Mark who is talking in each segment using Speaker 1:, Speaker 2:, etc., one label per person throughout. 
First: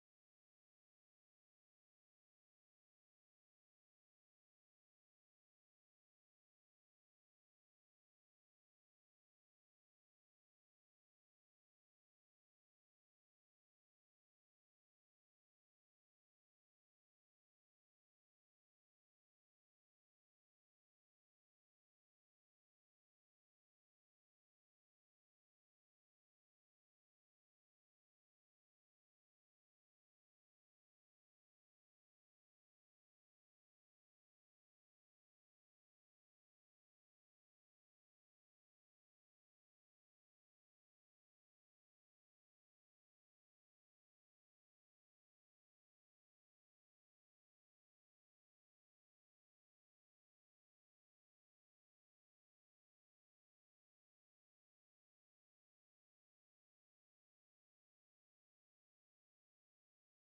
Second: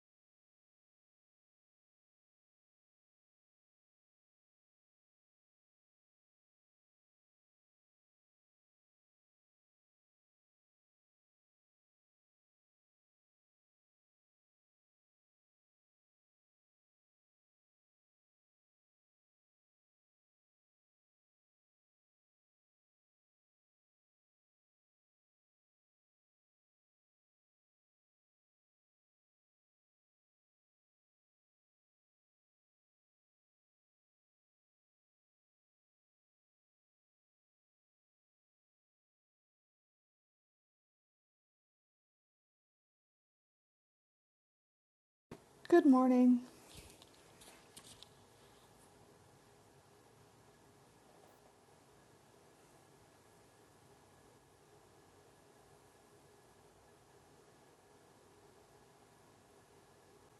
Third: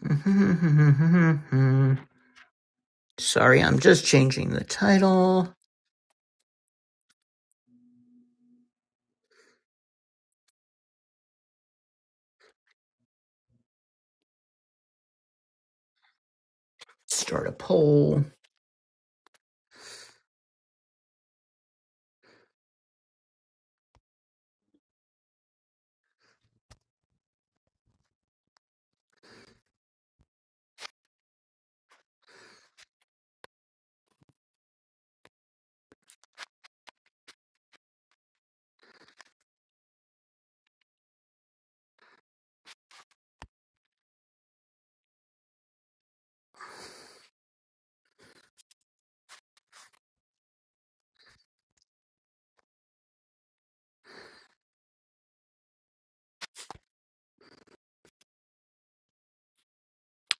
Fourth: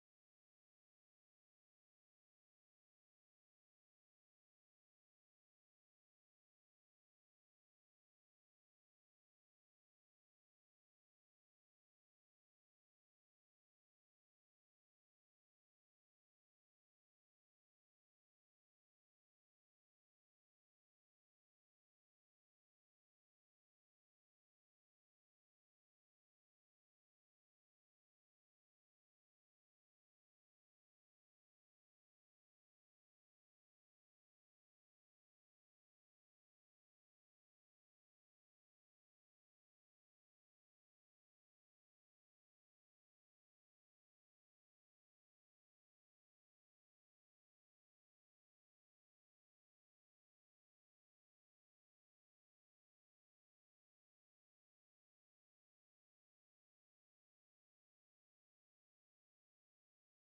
Speaker 1: Sorry, I'm just changing the title. Start a poll.
Speaker 2: Good morning.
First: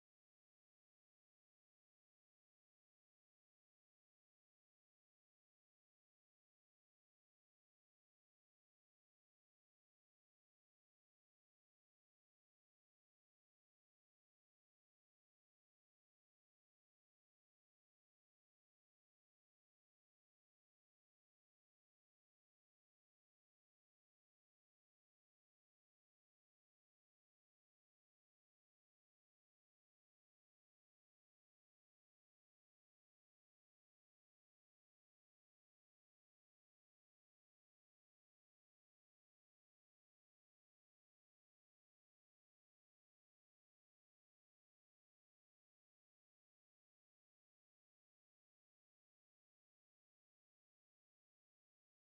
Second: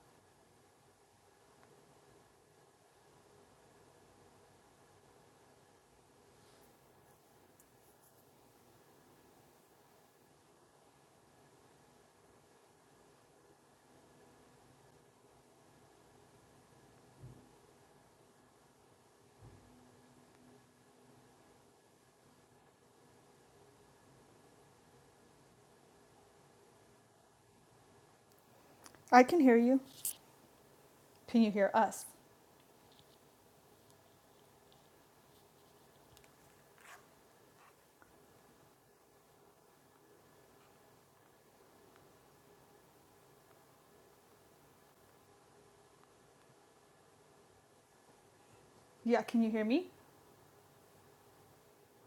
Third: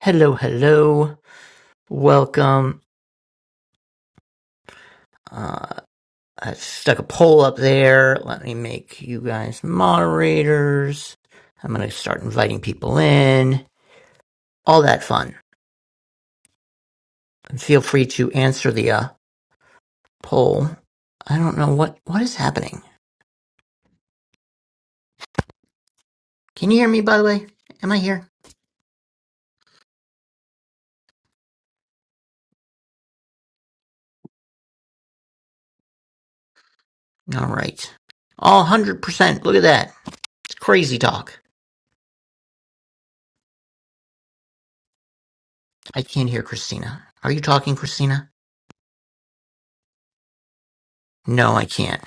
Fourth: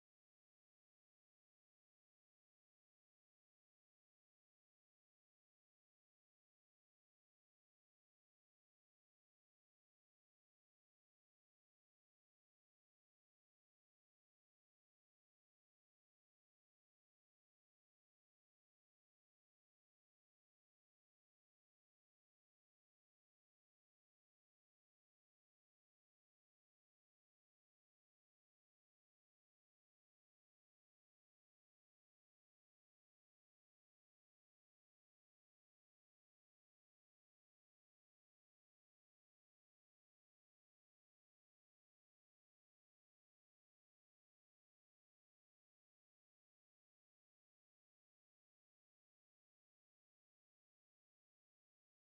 Speaker 1: Hello, hello. Welcome. Uh, I stuck a poll up there. Let me make you guys moderators. I'm going to start inviting people in. All that fun. And feel free to answer the uh, poll. I don't know what what is happening. Can you hear me? By the way, am I here?
Speaker 2: I can hear you. Can you hear us?
Speaker 1: All right. All one hundred percent. Look at that. It's crazy talk. I can't hear Christina. Are you talking, Christina?
Speaker 2: Yeah, can you hear me?
Speaker 1: No, I can't.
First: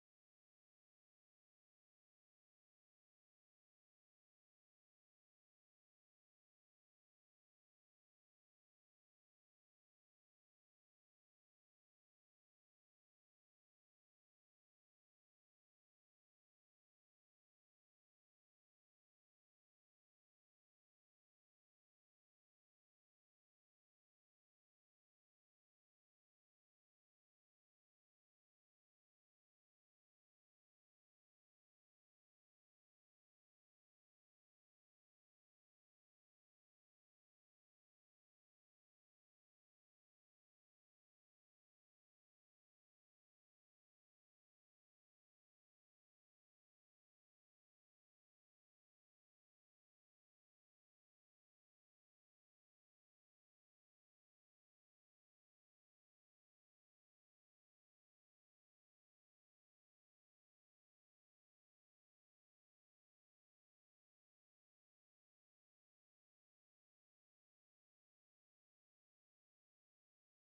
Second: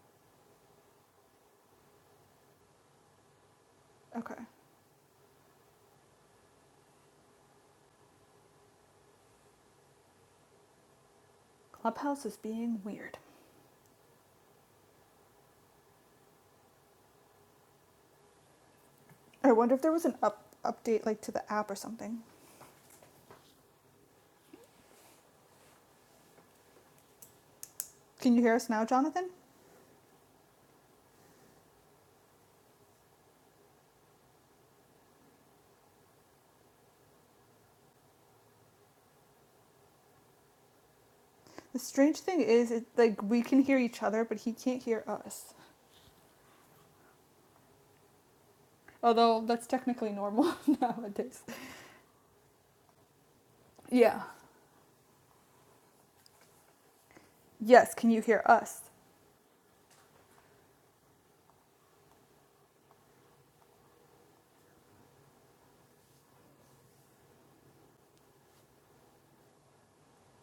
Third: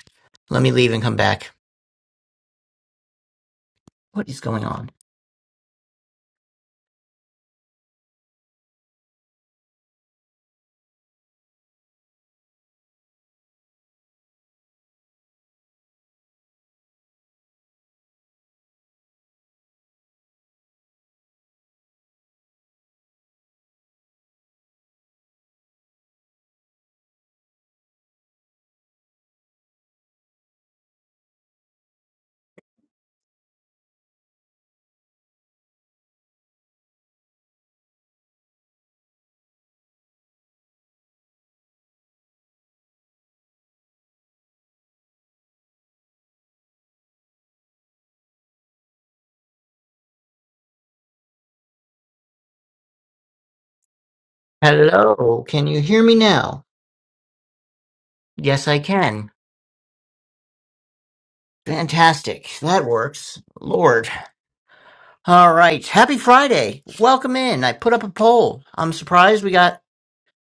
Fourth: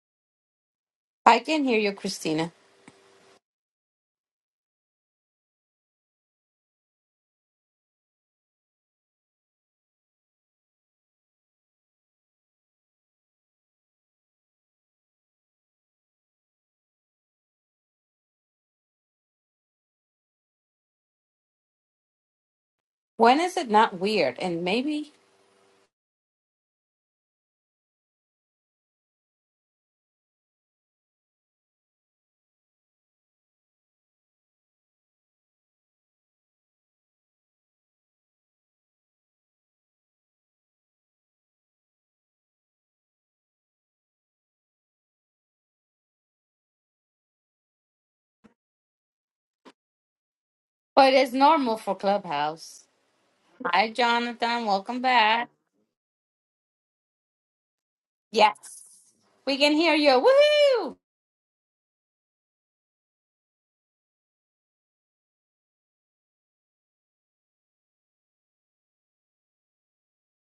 Speaker 1: Let me leave and come
Speaker 3: I
Speaker 1: back.
Speaker 3: can hear you, Christina.
Speaker 1: What
Speaker 2: Okay.
Speaker 1: is going on?
Speaker 2: Clubhouse is being weird. I wonder if there was an up update like to the app or something.
Speaker 3: When is it not weird? And maybe,
Speaker 2: Can you hear us now, Jonathan? The strange thing is it like we can hear each other, but he can't hear us. Although that's technically normal
Speaker 3: but it's
Speaker 2: nowadays.
Speaker 3: normal for Clubhouse. Hi,
Speaker 2: Yeah.
Speaker 3: Jonathan. Welcome
Speaker 1: Hello,
Speaker 3: back.
Speaker 1: can you hear me now?
Speaker 2: Yes, can you hear
Speaker 1: Yes, I
Speaker 2: us?
Speaker 3: Yes,
Speaker 1: can.
Speaker 3: we can hear you. Woohoo!
Speaker 1: Fantastic. That works. Lord. All right. Happy Friday. Welcome in. I put up a poll. I'm surprised we got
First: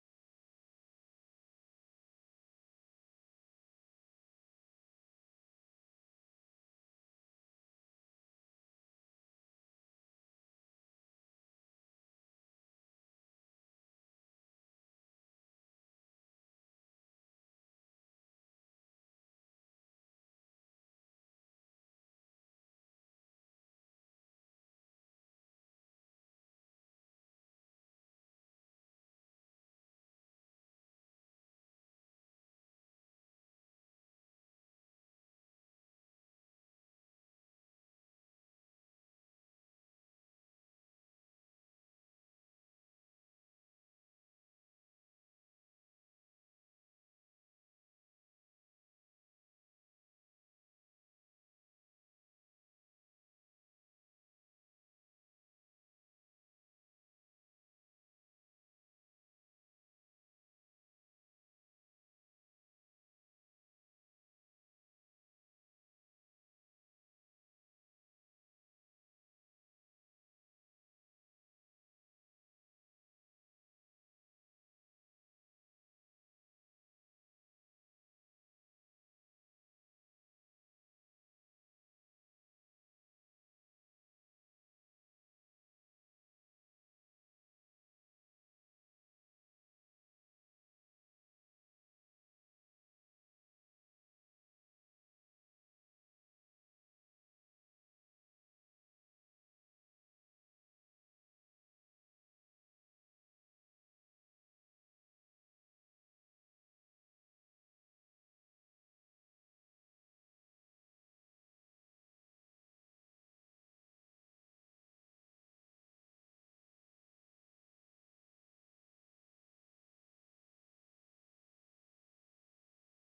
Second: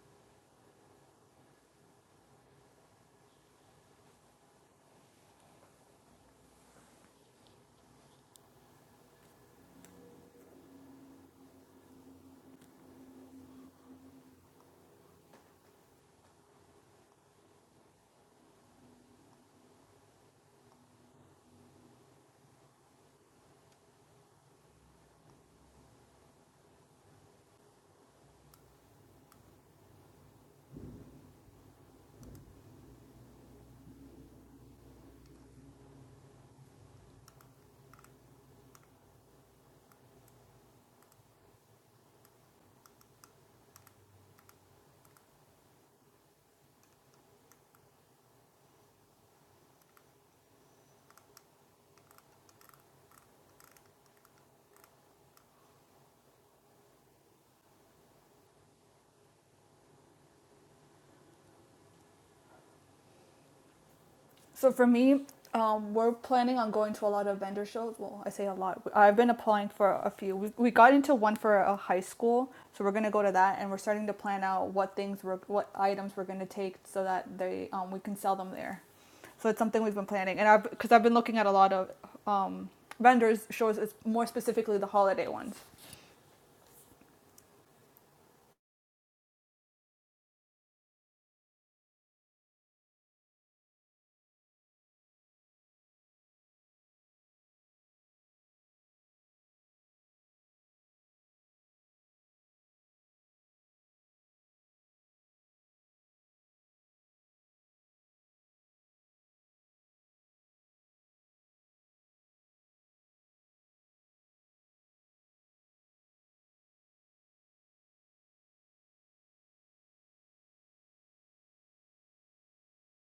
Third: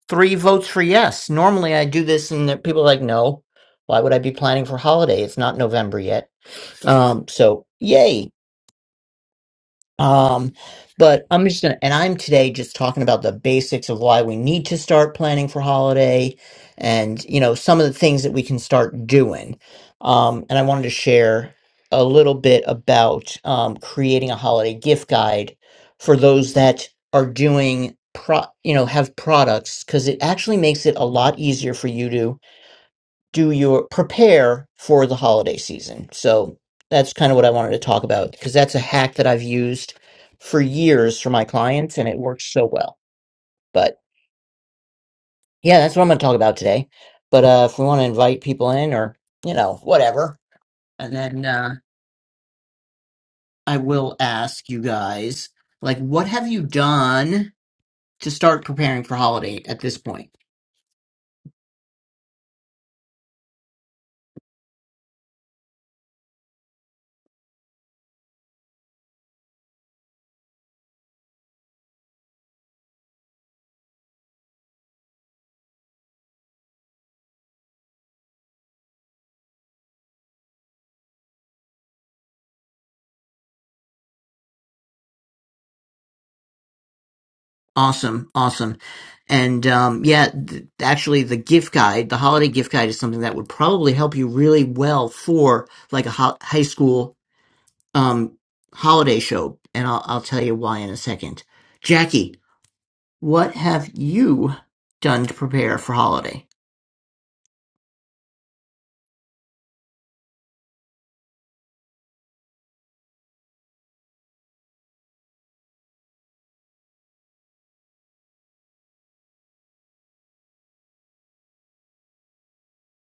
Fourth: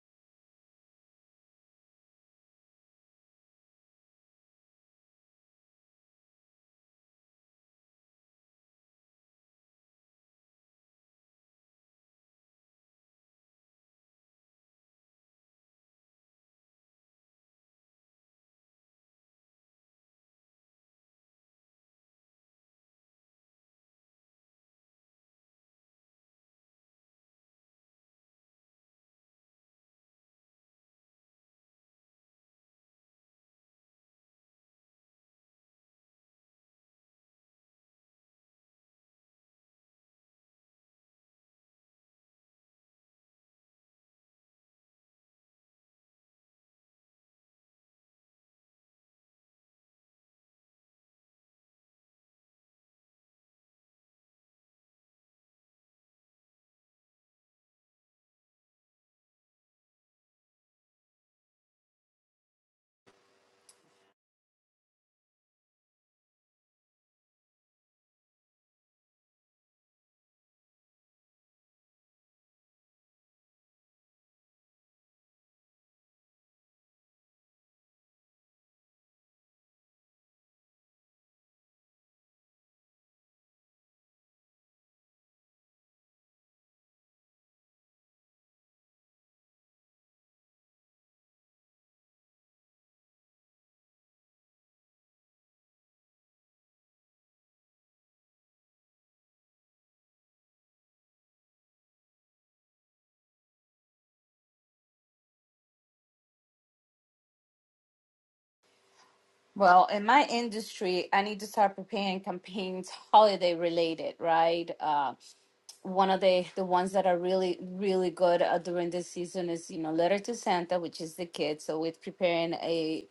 Speaker 1: three votes for yes. Normally I do this and there- people are like, no, why would I be planning for holiday? It's not November yet. Um, so yay. Um, but I'm just gonna, and I'm today just talking about the basics of why we need to start planning for holiday and, you know, some of the things that we can start doing. Um, and I wanted to share a little bit about um, creating a holiday gift guide for those that are doing pro, you know, have products because it actually makes it a lot easier for you to do your prepare for the holiday season. So that's kind of what I wanted to talk about because that's a hack that I've used for years for my clients and it works so well. But yeah, that's what I'm going to talk about today. But uh, if we want to invite people in or, you know, whatever, and then uh, I will ask you guys, like, what have you done? to start preparing for holiday at this point.
Speaker 2: So for me, um, we're planning on going to a lot of vendor shows. Well, I say a lot. I've been applying for a few. We, we got into one for a high school, so we're gonna go to that, and we're starting to plan out what things we're, what items we're gonna take so that they um, we can sell them there. So it's something we've been planning, and I've because I've been looking at a lot of um, vendors shows, it's more specifically the holiday ones.
Speaker 1: Awesome, awesome, and um, yeah, th- actually, the gift guide, the holiday gift guide, is something that would probably help you really well for like a ho- high school um holiday show and I'll I'll tell you why in a second. Jackie, what have you done to prepare for holiday?
Speaker 3: Well, in my industry, I need to start preparing campaigns holiday related, right? Uh, one of the the ones that are really really good uh, during this season is you know letter to santa which is the kids so we're preparing a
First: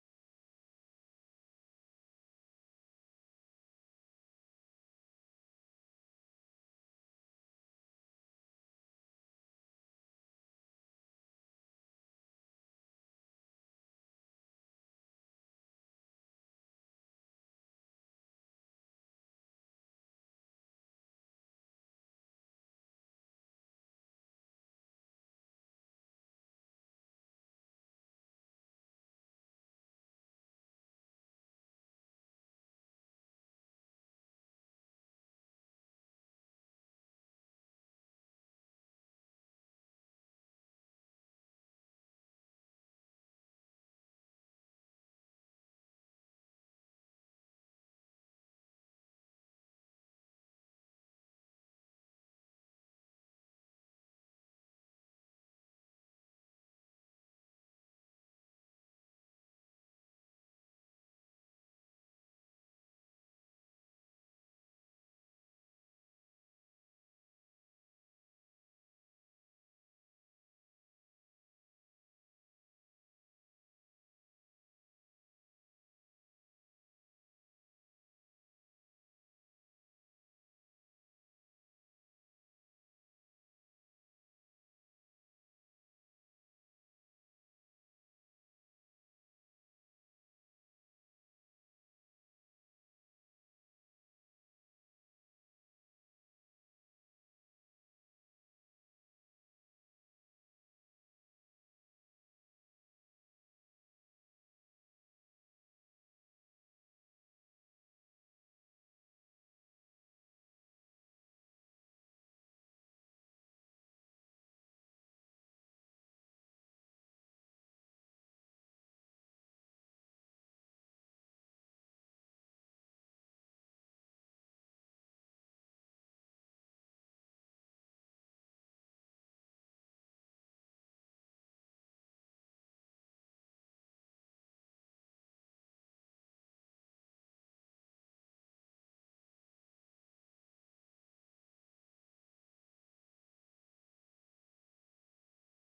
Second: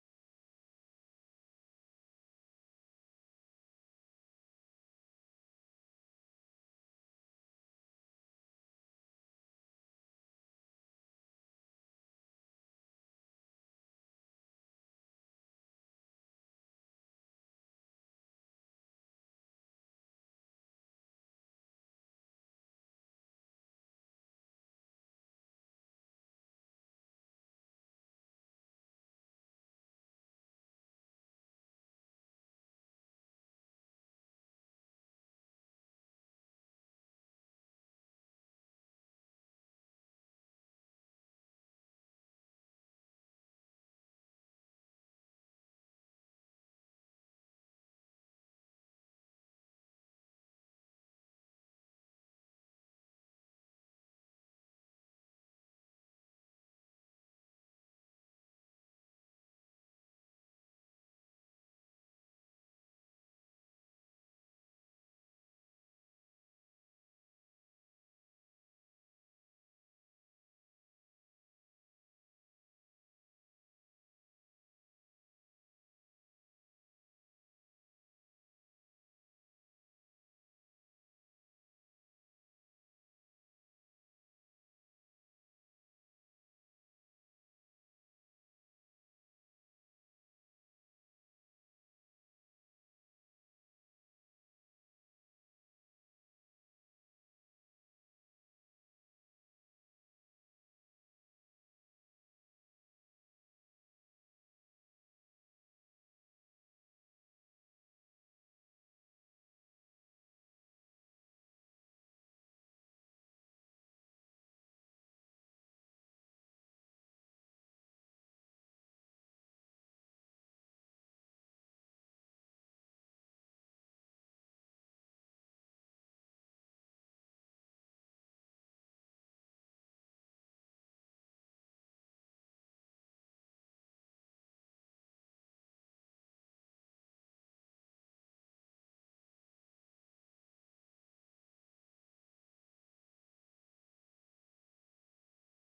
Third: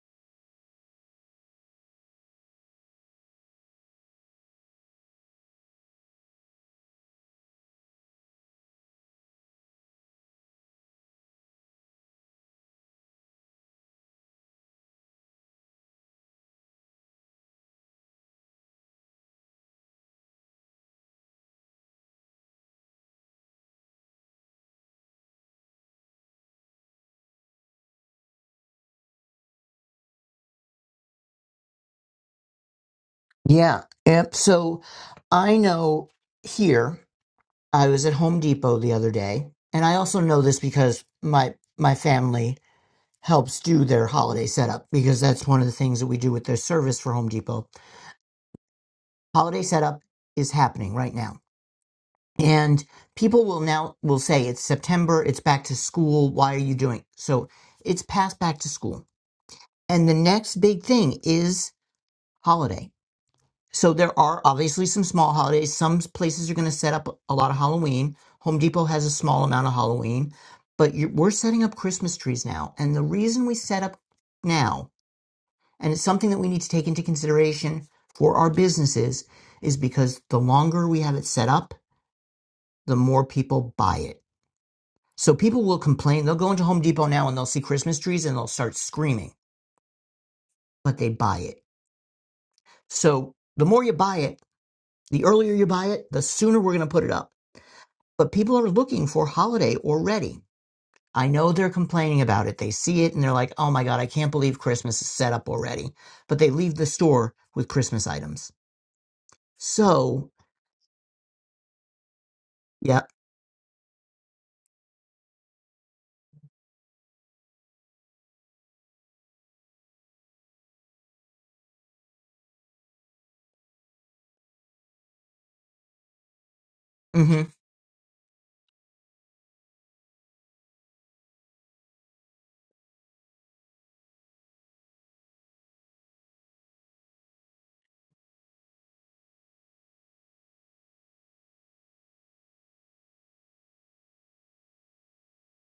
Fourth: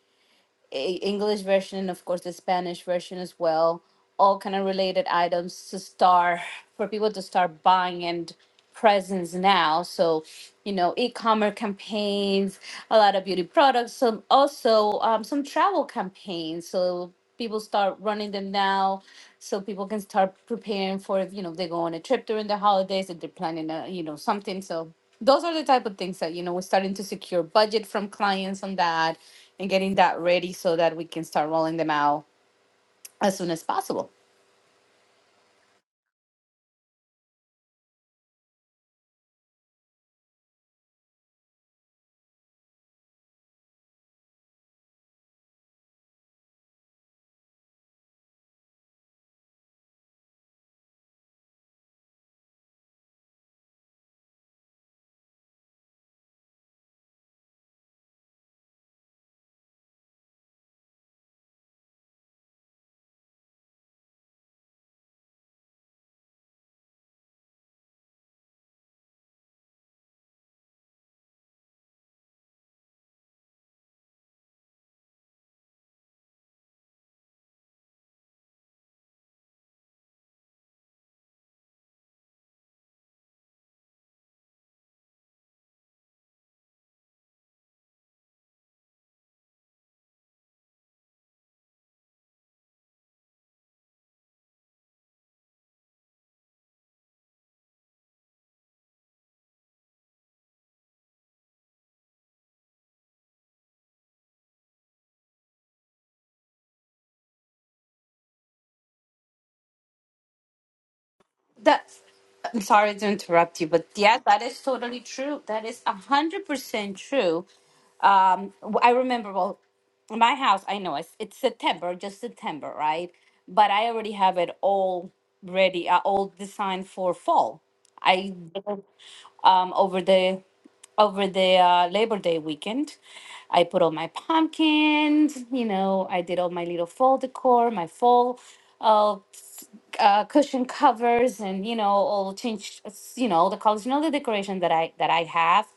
Speaker 3: E- English version and of course the Spanish version as well. All kind of related items to start for people to start buying and presents now. So, you know, e-commerce campaigns, a lot of beauty products, some also um, some travel campaigns. So people start running them now, so people can start preparing for if, you know if they go on a trip during the holidays if they're planning a you know something. So those are the type of things that you know we're starting to secure budget from clients on that and getting that ready so that we can start rolling them out as soon as
Speaker 1: Yeah.
Speaker 3: possible
Speaker 1: Yep. So I know here I was at Home Depot the other day and I also know this because my my family helps do their holiday setup because that's one of the things that we do with their service for Home Depot. Holiday setup is happening right now. And people will now will say it's September, it's back to school, why are you doing? So it's past back to school. And the next big thing is holiday. So there are obviously some small holidays. Some places are going to set up a lot of Halloween. Home Depot has a small amount of Halloween, but you we're setting up Christmas trees now. And the reason we set up now And it's something that we need to take into consideration for our businesses is because the longer we have it set up, the more people buy it. So people will complain. They'll go into Home Depot now and they'll see Christmas trees and they'll start screaming, but they buy it. So the more you buy it, the earlier you buy it, the sooner we're going to put it up. But people are looking for holiday already. I know they're complaining about it. They see it and they're like, oh my God, I can't believe Christmas is set up already. But they leave the store with Christmas items. So,
Speaker 3: that's i'm sorry to
Speaker 1: yep.
Speaker 3: interrupt you but yeah that is totally true that is 100% true um w- i remember well my house i know it's, it's september just september right but i already have it all ready uh, all designed for
Speaker 1: Yeah, mm-hmm.
Speaker 3: fall i um over the over the uh, Labor Day weekend. I put all my pumpkins, you know, I did all my little fall decor, my fall uh, uh, cushion covers, and you know, all changed, you know, all the colors, you know, the decoration that I that I have,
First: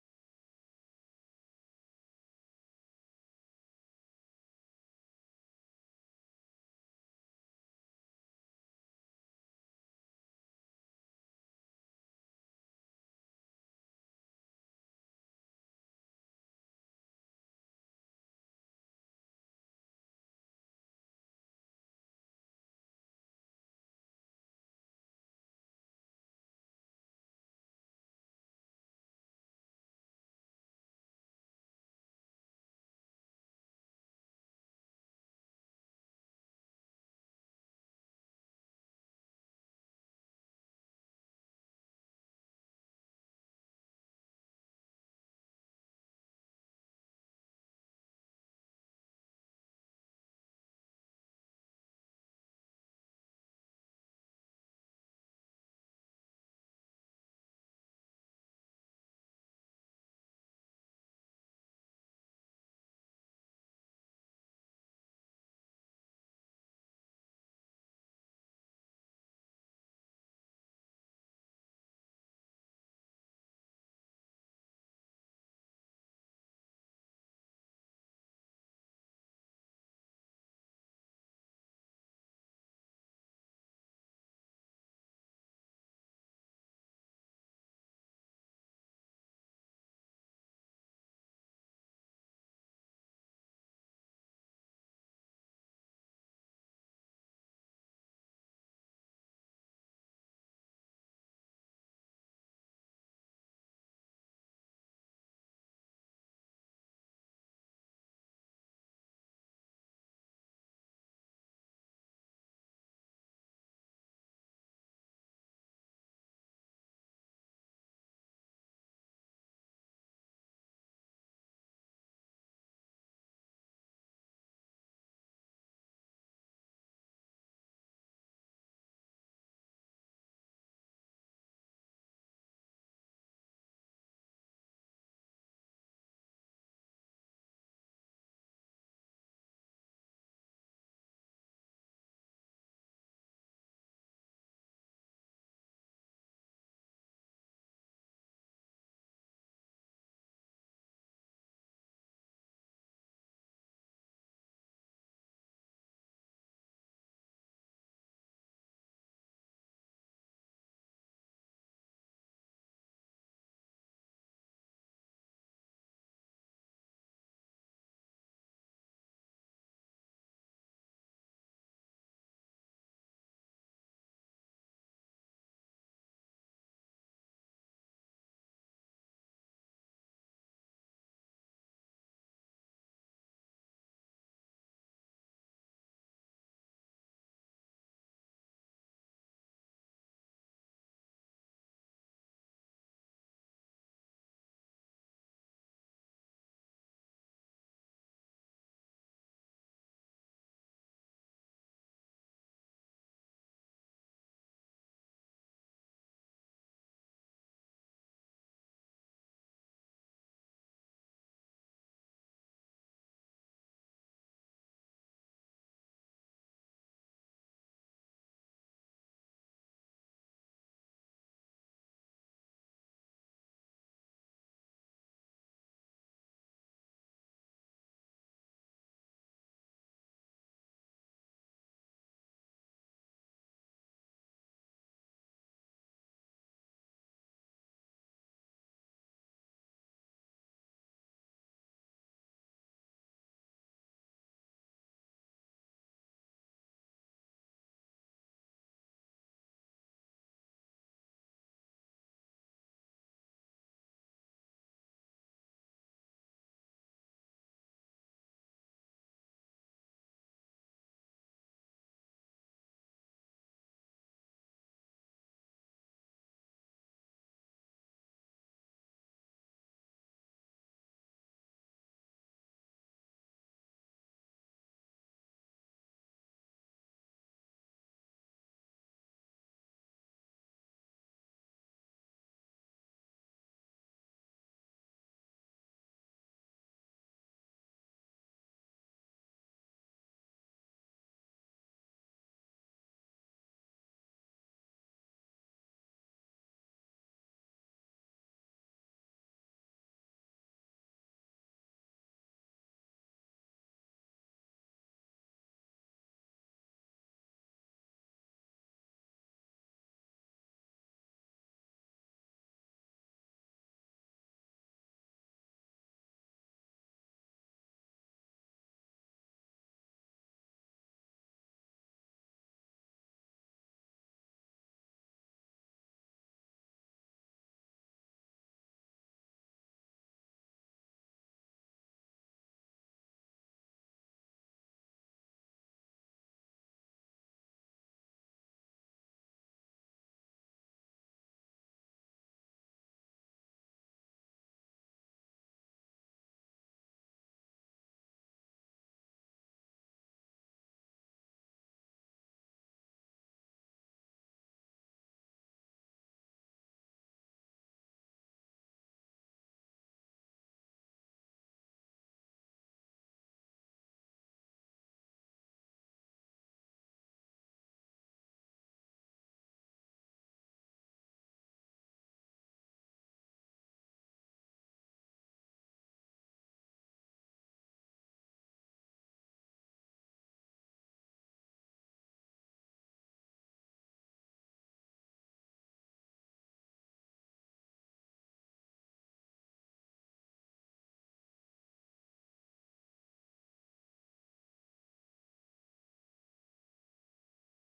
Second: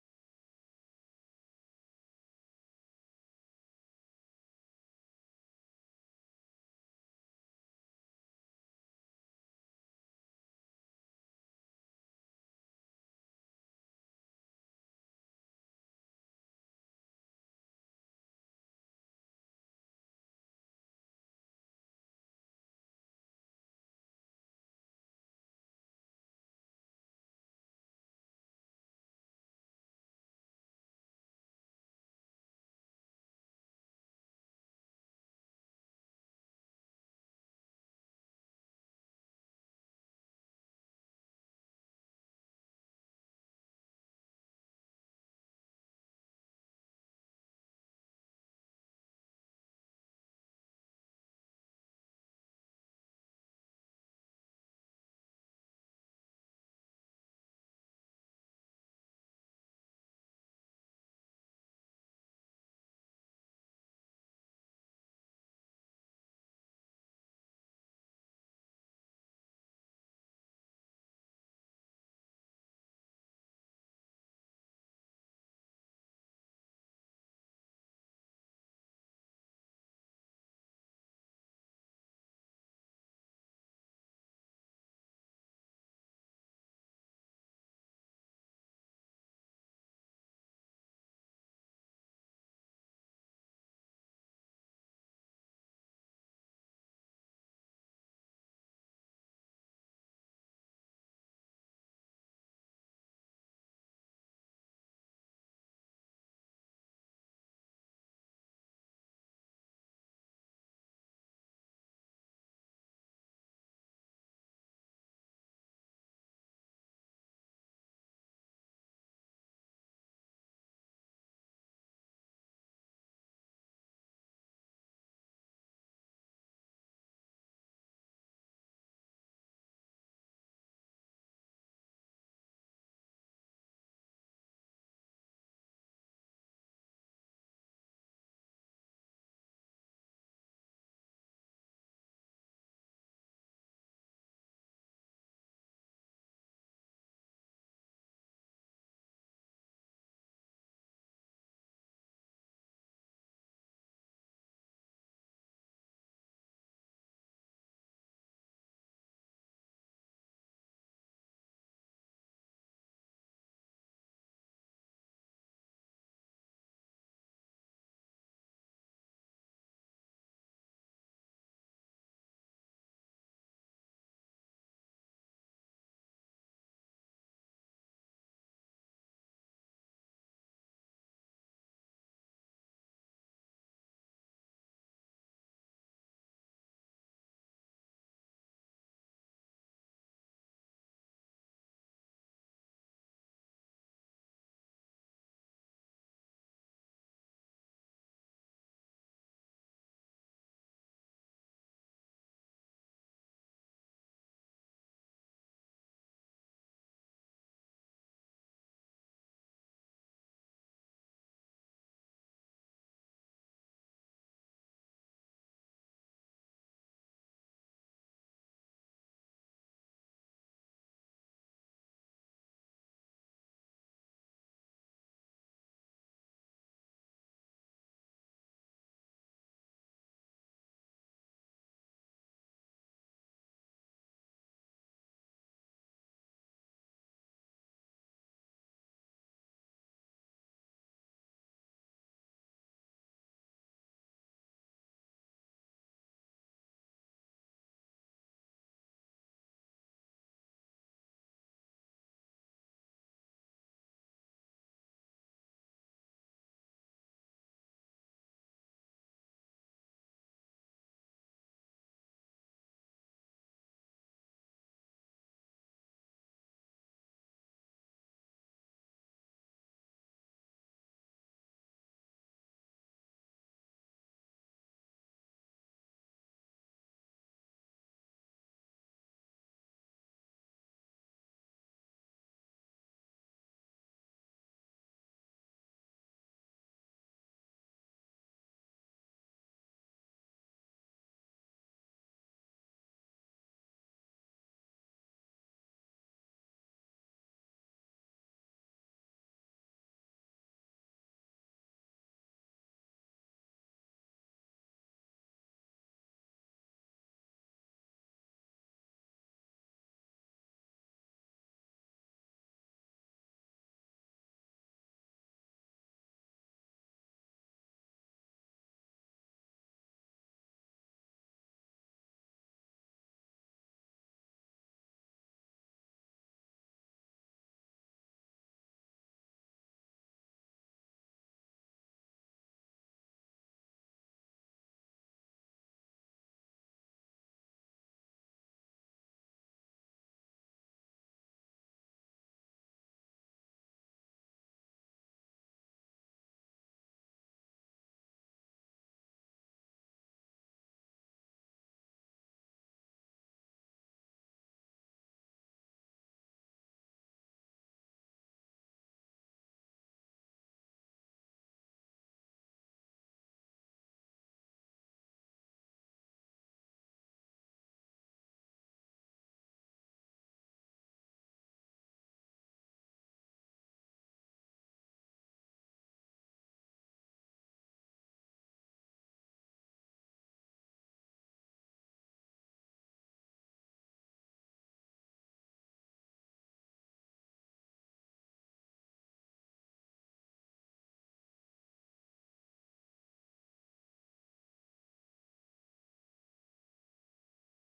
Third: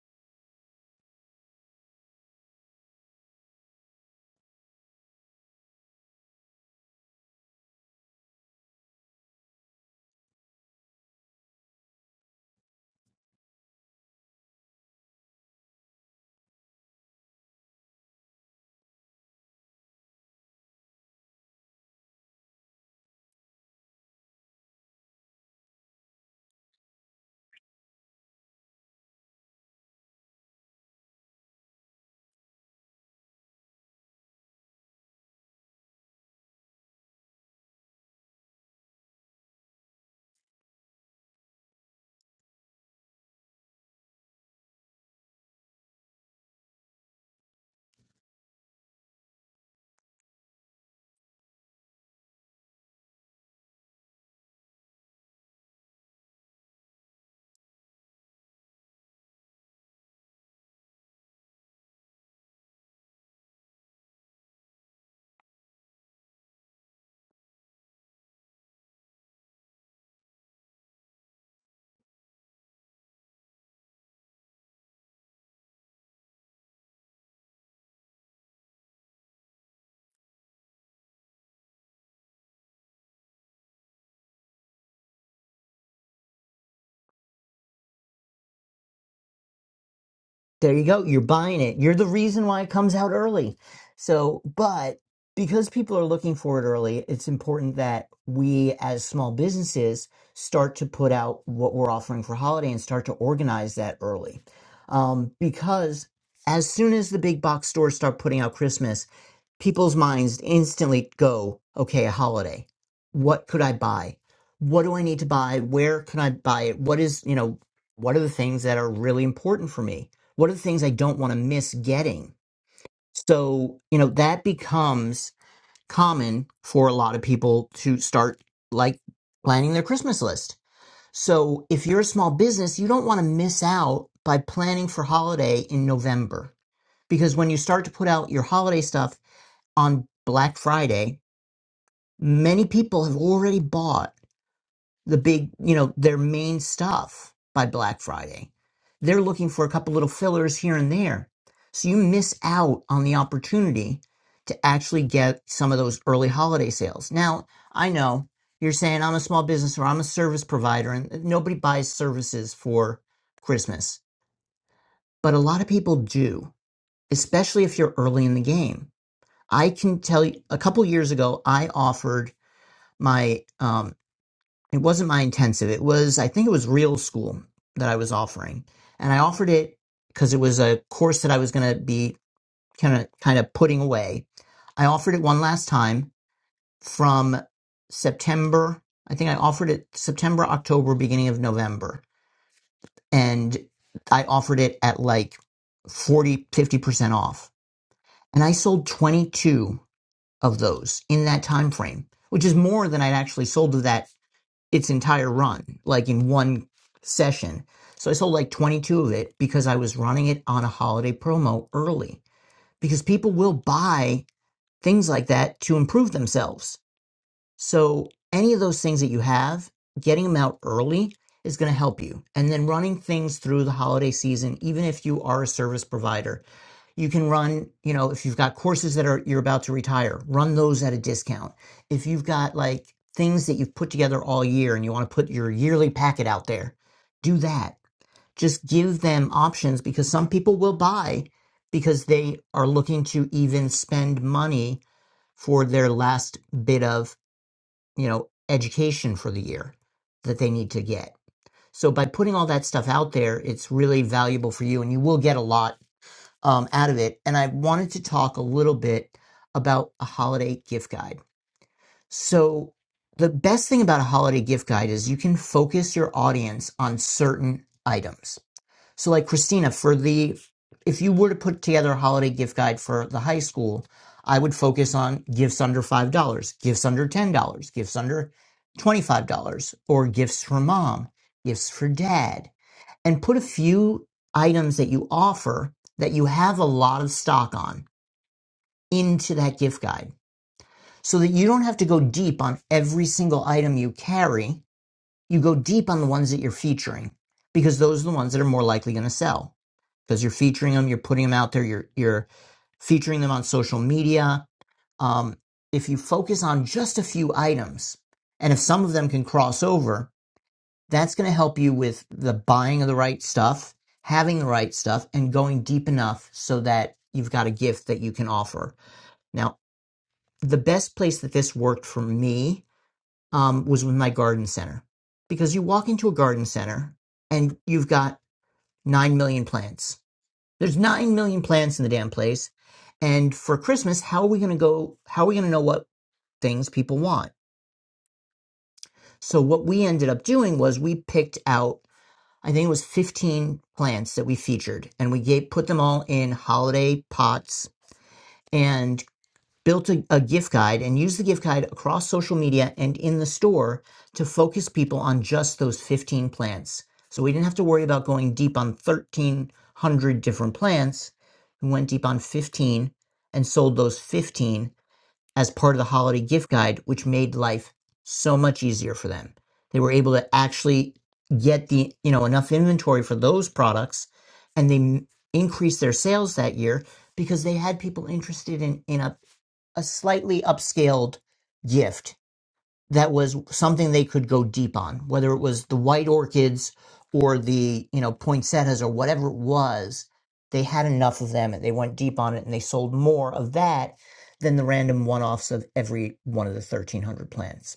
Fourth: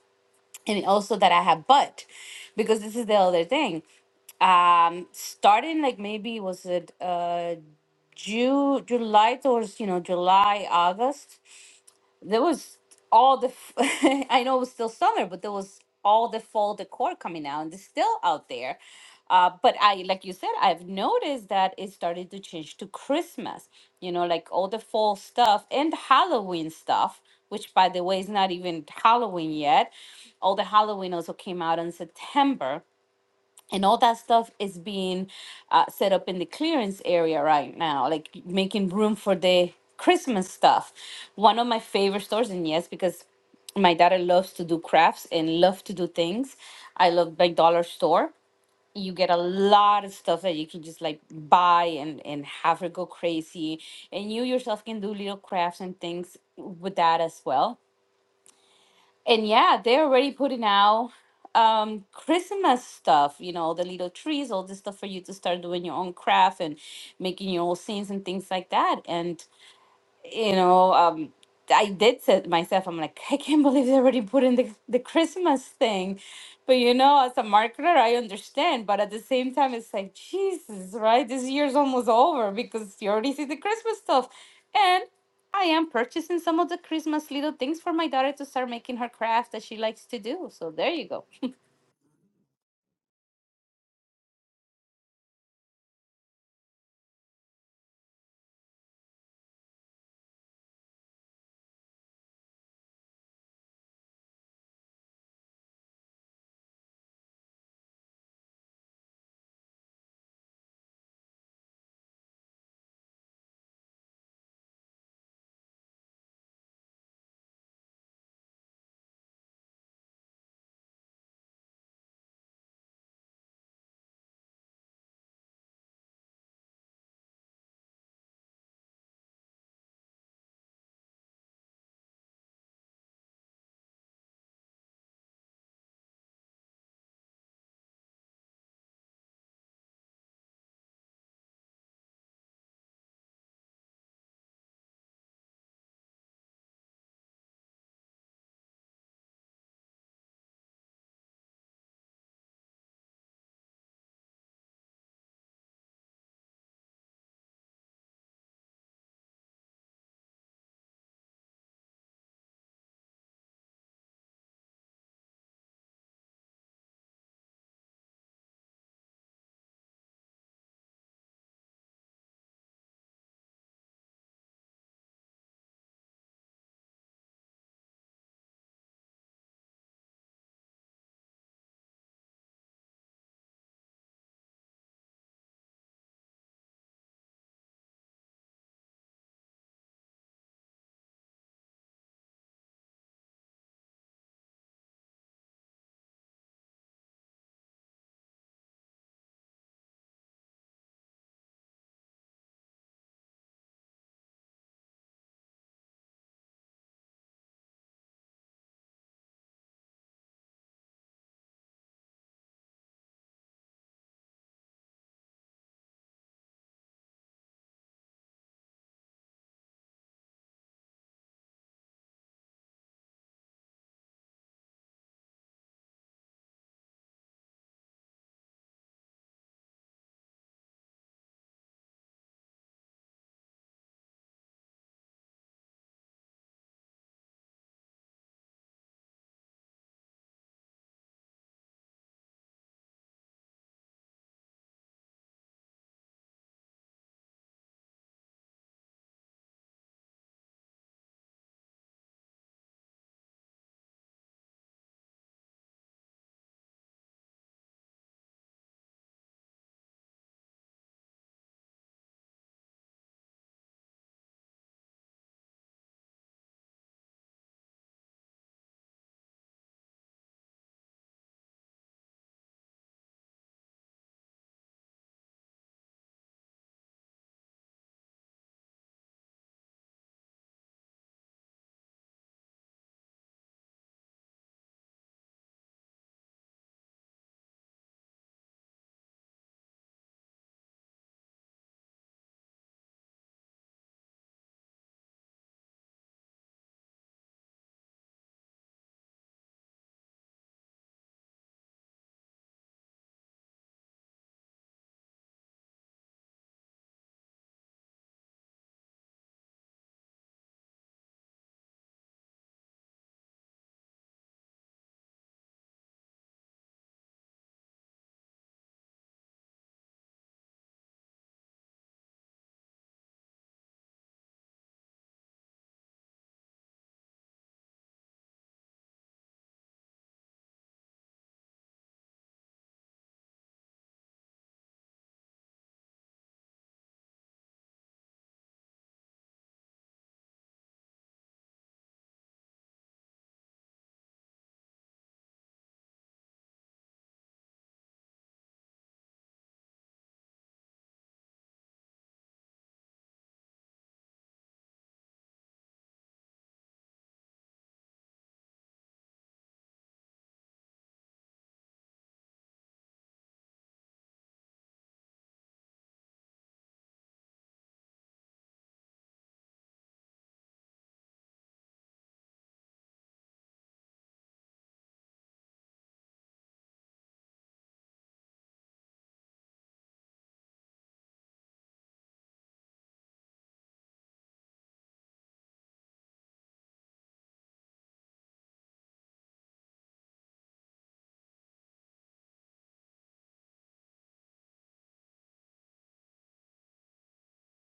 Speaker 3: and also that I have bought, because this is the other thing. Um, starting like maybe was it uh June, July towards you know July August there was all the f- i know it was still summer but there was all the fall decor coming out and it's still out there uh, but i like you said i've noticed that it started to change to christmas you know like all the fall stuff and halloween stuff which by the way is not even halloween yet all the halloween also came out in september and all that stuff is being uh, set up in the clearance area right now like making room for the christmas stuff one of my favorite stores and yes because my daughter loves to do crafts and love to do things i love my dollar store you get a lot of stuff that you can just like buy and and have her go crazy and you yourself can do little crafts and things with that as well and yeah, they're already putting out um Christmas stuff, you know, the little trees, all this stuff for you to start doing your own craft and making your own scenes and things like that. And you know, um, I did say to myself, I'm like, I can't believe they already put in the, the Christmas thing. But, you know, as a marketer, I understand. But at the same time, it's like, Jesus, right? This year's almost over because you already see the Christmas stuff. And I am purchasing some of the Christmas little things for my daughter to start making her craft that she likes to do. So
Speaker 1: There you
Speaker 3: there
Speaker 1: go.
Speaker 3: you
Speaker 1: You're
Speaker 3: go.
Speaker 1: buying it. You're the reason why it comes out early. So, but because people are looking for it early, it's important that we as small businesses start to put out what we're offering for holiday and start to organize that early. Um, because as soon as the big box stores start putting out Christmas, people's minds instantly go, okay, a holiday. What could I buy? What do I need to buy? Where can I buy it? What is, you know, what are the things that are really important for me? What are the things I don't want to miss getting? So, you know, that becomes common for a lot of people to start like planning their Christmas list. So, if you're a small business, you don't want to miss out by planning for holiday in November because when you start to put out your holiday stuff on Black Friday, many people have already bought the big, you know, their main stuff by Black Friday. They're looking for a couple little fillers here and there. So you miss out on the opportunity to actually get some of those early holiday sales. Now, I know you're saying I'm a small business or I'm a service provider and nobody buys services for Christmas, but a lot of people do, especially if you're early in the game. I can tell you a couple years ago, I offered my um, it wasn't my intensive. It was, I think it was real school that I was offering. And I offered it because it was a course that I was going to be kind of, kind of putting away. I offered it one last time from September. I think I offered it September, October, beginning of November. And I offered it at like forty, fifty percent off. And I sold 22 of those in that time frame, which is more than I'd actually sold of that its entire run, like in one session. So I sold like 22 of it because I was running it on a holiday promo early because people will buy things like that to improve themselves. So any of those things that you have, getting them out early is going to help you. And then running things through the holiday season, even if you are a service provider, you can run you know if you've got courses that are you're about to retire run those at a discount if you've got like things that you've put together all year and you want to put your yearly packet out there do that just give them options because some people will buy because they are looking to even spend money for their last bit of you know education for the year that they need to get so by putting all that stuff out there it's really valuable for you and you will get a lot um, out of it. And I wanted to talk a little bit about a holiday gift guide. So, the best thing about a holiday gift guide is you can focus your audience on certain items. So, like Christina, for the if you were to put together a holiday gift guide for the high school, I would focus on gifts under $5, gifts under $10, gifts under $25, or gifts for mom, gifts for dad and put a few items that you offer that you have a lot of stock on into that gift guide so that you don't have to go deep on every single item you carry. You go deep on the ones that you're featuring because those are the ones that are more likely going to sell because you're featuring them, you're putting them out there, you're you're featuring them on social media. Um, if you focus on just a few items, and if some of them can cross over, that's going to help you with the buying of the right stuff, having the right stuff, and going deep enough so that you've got a gift that you can offer. Now, the best place that this worked for me um, was with my garden center because you walk into a garden center and you've got 9 million plants. There's 9 million plants in the damn place. And for Christmas, how are we going to go? How are we going to know what things people want? So, what we ended up doing was we picked out I think it was 15 plants that we featured, and we gave, put them all in holiday pots and built a, a gift guide and used the gift guide across social media and in the store to focus people on just those 15 plants. So we didn't have to worry about going deep on 1,300 different plants. We went deep on 15 and sold those 15 as part of the holiday gift guide, which made life so much easier for them. They were able to actually get the, you know, enough inventory for those products and they m- increased their sales that year because they had people interested in, in a, a slightly upscaled gift that was something they could go deep on, whether it was the white orchids or the you know poinsettias or whatever it was. They had enough of them, and they went deep on it, and they sold more of that than the random one-offs of every one of the 1,300 plants.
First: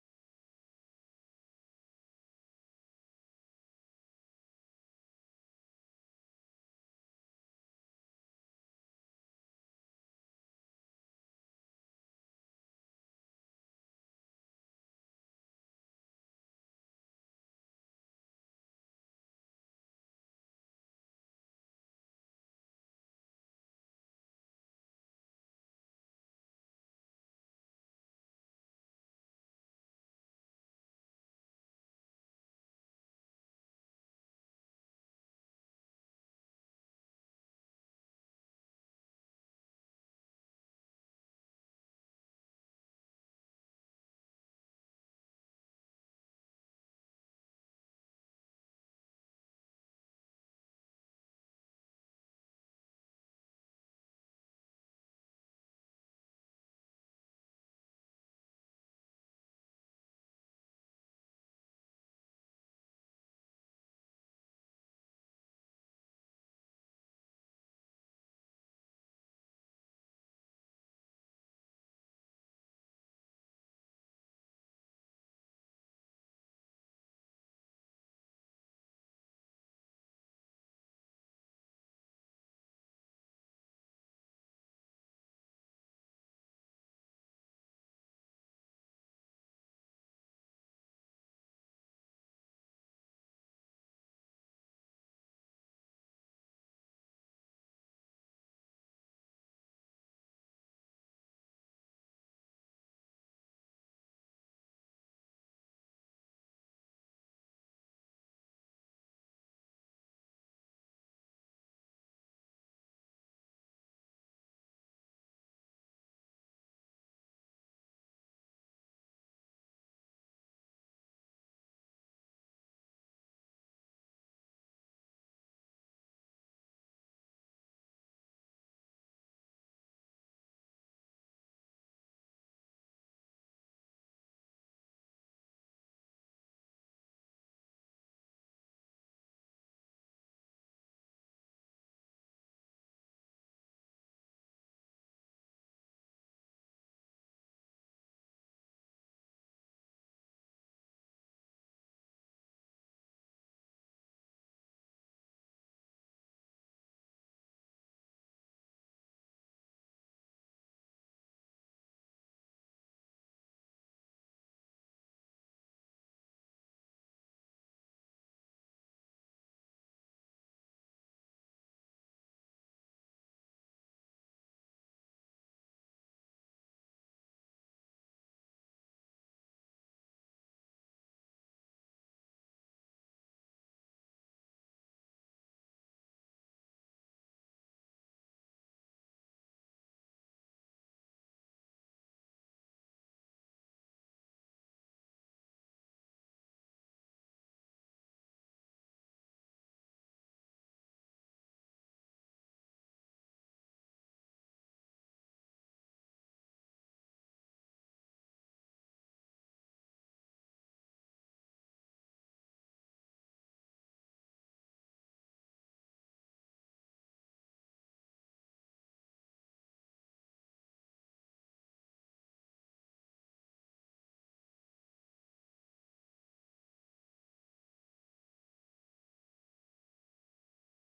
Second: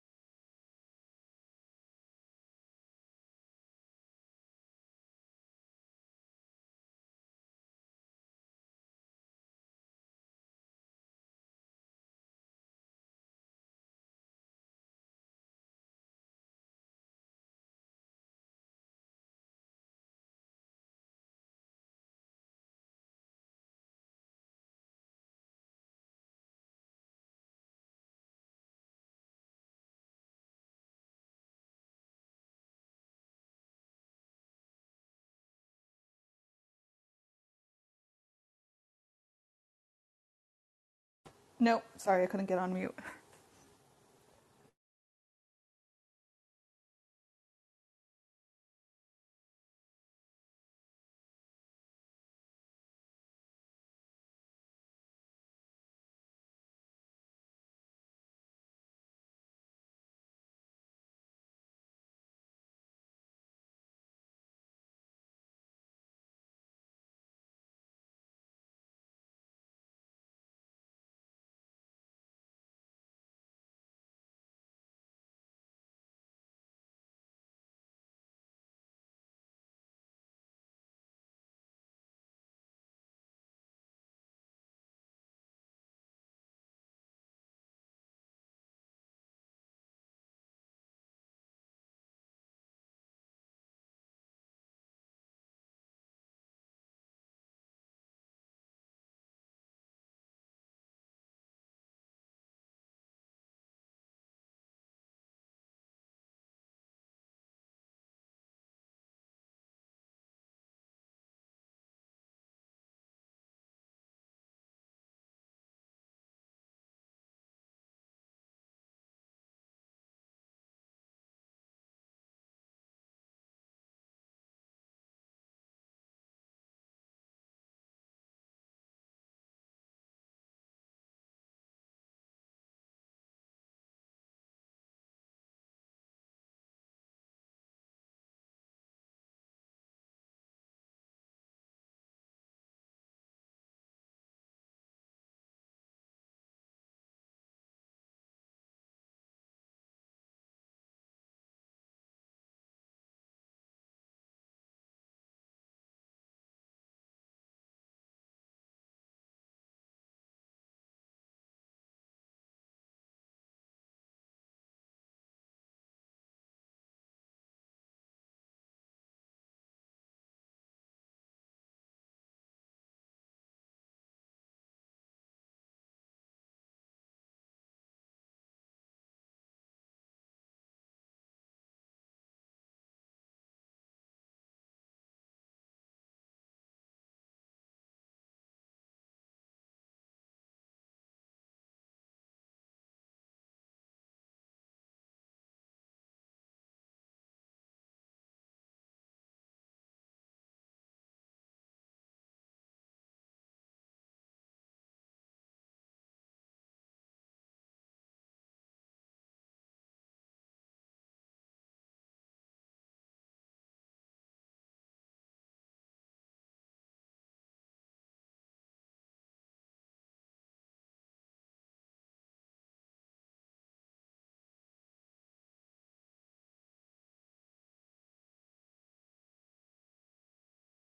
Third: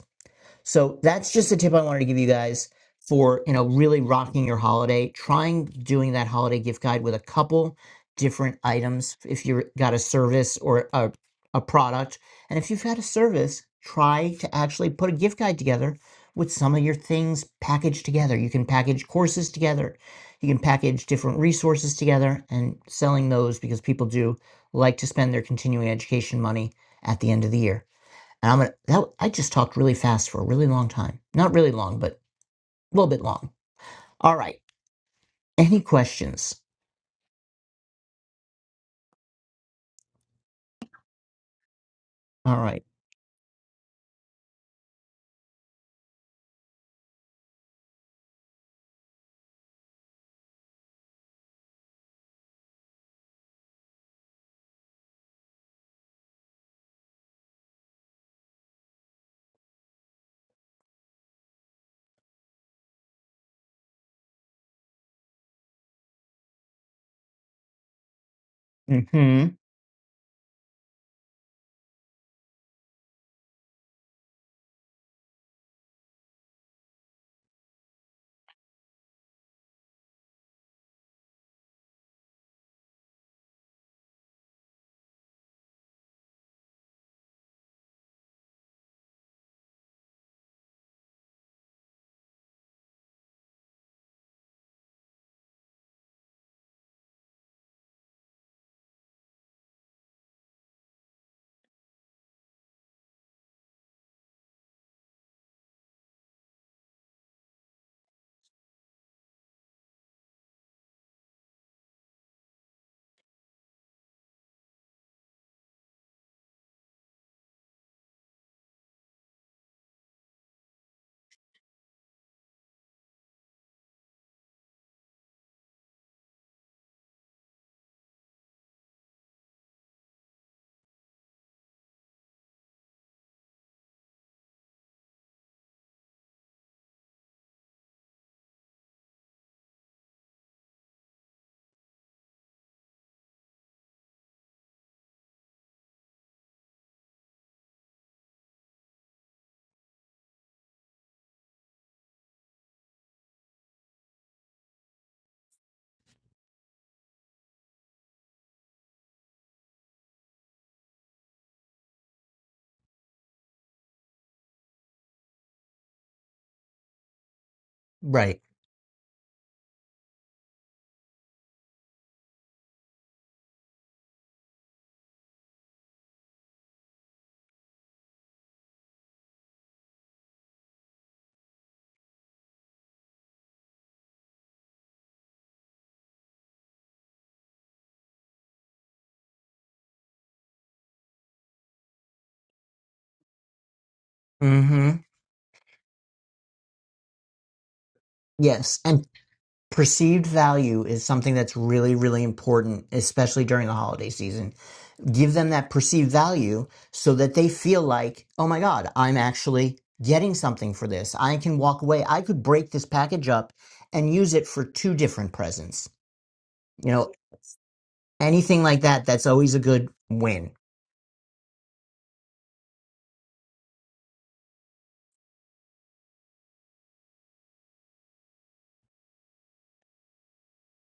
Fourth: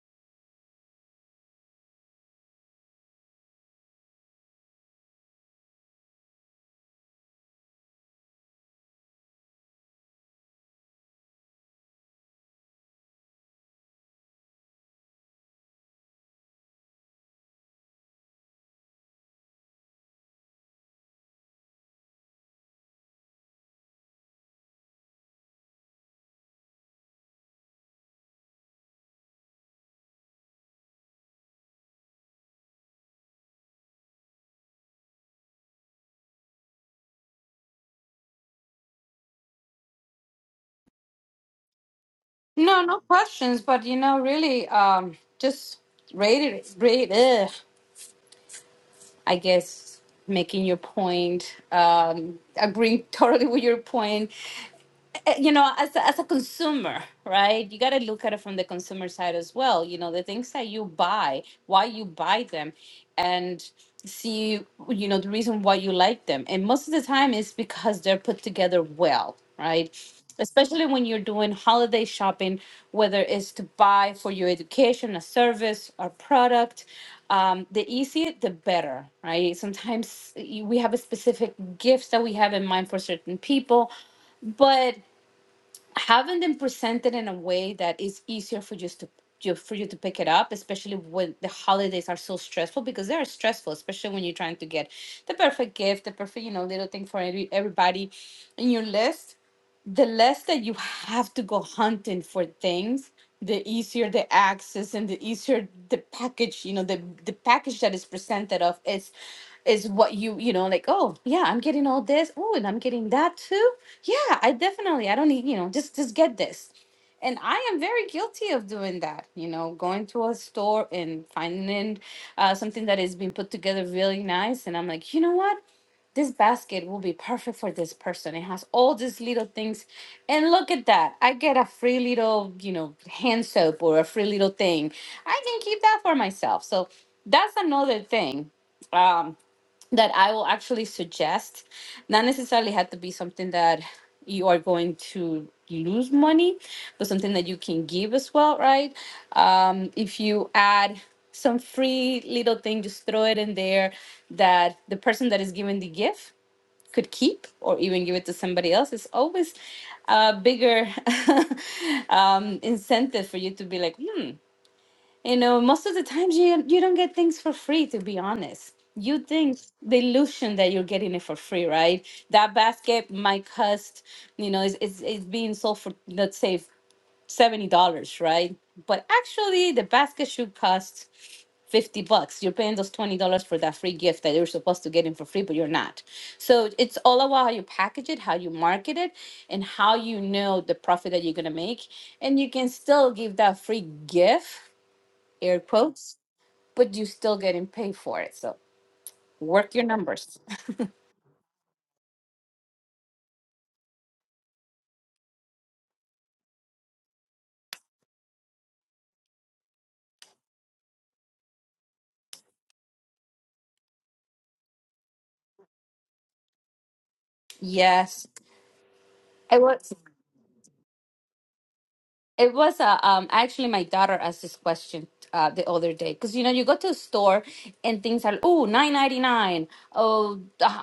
Speaker 1: So that's just a tip I wanted to give you guys for, you know, really rocking your holiday. Trying doing that holiday gift guide with a couple different items if you've got a service or a, a product. And if you've got a service, try to actually put a gift guide together with some of your things packaged together. You can package courses together. You can package different resources together and selling those because people do like to spend their continuing education money at the end of the year. And I'm gonna. That, I just talked really fast for a really long time. Not really long, but a little bit long. All right. Any questions?
Speaker 2: Nope, sorry, I couldn't
Speaker 1: All
Speaker 2: get on
Speaker 3: No,
Speaker 1: right.
Speaker 2: mute.
Speaker 3: no questions. But, you know, really, um, just rate it, rate, ugh. I guess making your point, um, agreeing totally with your point, uh, you know as a, as a consumer right you got to look at it from the consumer side as well you know the things that you buy why you buy them and see you know the reason why you like them and most of the time it's because they're put together well
Speaker 1: Mm-hmm.
Speaker 3: right especially when you're doing holiday shopping whether it's to buy for your education a service or product um, the easier the better right sometimes y- we have a specific gifts that we have in mind for certain people but having them presented in a way that is easier for just to you, for you to pick it up, especially when the holidays are so stressful because they are stressful, especially when you're trying to get the perfect gift, the perfect you know little thing for every, everybody in your list the less that you have to go hunting for things the easier the access and the easier the package you know the the package that is presented of is is what you you know like oh yeah i'm getting all this oh and i'm getting that too yeah i definitely i don't need you know just just get this and i am very guilty of doing that you know going to a store and finding uh, something that has been put together really nice and i'm like you know what this basket will be perfect for this person. It has all these little things. And look at that. I get a free little, you know, hand soap or a free little thing. I can keep that for myself. So that's another thing. Um, that I will actually suggest, not necessarily have to be something that you are going to lose money, but something that you can give as well, right? Um, if you add some free little thing, just throw it in there that the person that is giving the gift could keep or even give it to somebody else. It's always a bigger um, incentive for you to be like, hmm, you know, most of the times you you don't get things for free, to be
Speaker 1: Right.
Speaker 3: honest. You think the illusion that you're getting it for free, right? That basket might cost, you know, it's it's, it's being sold for let's say seventy dollars, right? But actually, the basket should cost fifty bucks. You're paying those twenty dollars for that free gift that you're supposed to get in for free, but you're not. So it's all about how you package it, how you market it, and how you know the profit that you're gonna make. And you can still give that free gift
Speaker 1: Mm-hmm.
Speaker 3: air quotes, but you still getting paid for it. So
Speaker 1: Yes. And
Speaker 3: work your
Speaker 1: perceived
Speaker 3: numbers.
Speaker 1: value is something that's really, really important, especially during the holiday season. Give them that perceived value so that they feel like, oh my God, I'm actually getting something for this. I can walk away. I could break this package up and use it for two different presents. You know,
Speaker 3: Yes,
Speaker 1: anything like that that's always a
Speaker 3: it
Speaker 1: good
Speaker 3: was.
Speaker 1: win
Speaker 3: It was uh, um actually my daughter asked this question uh the other day because you know you go to a store and things are oh nine ninety nine oh uh,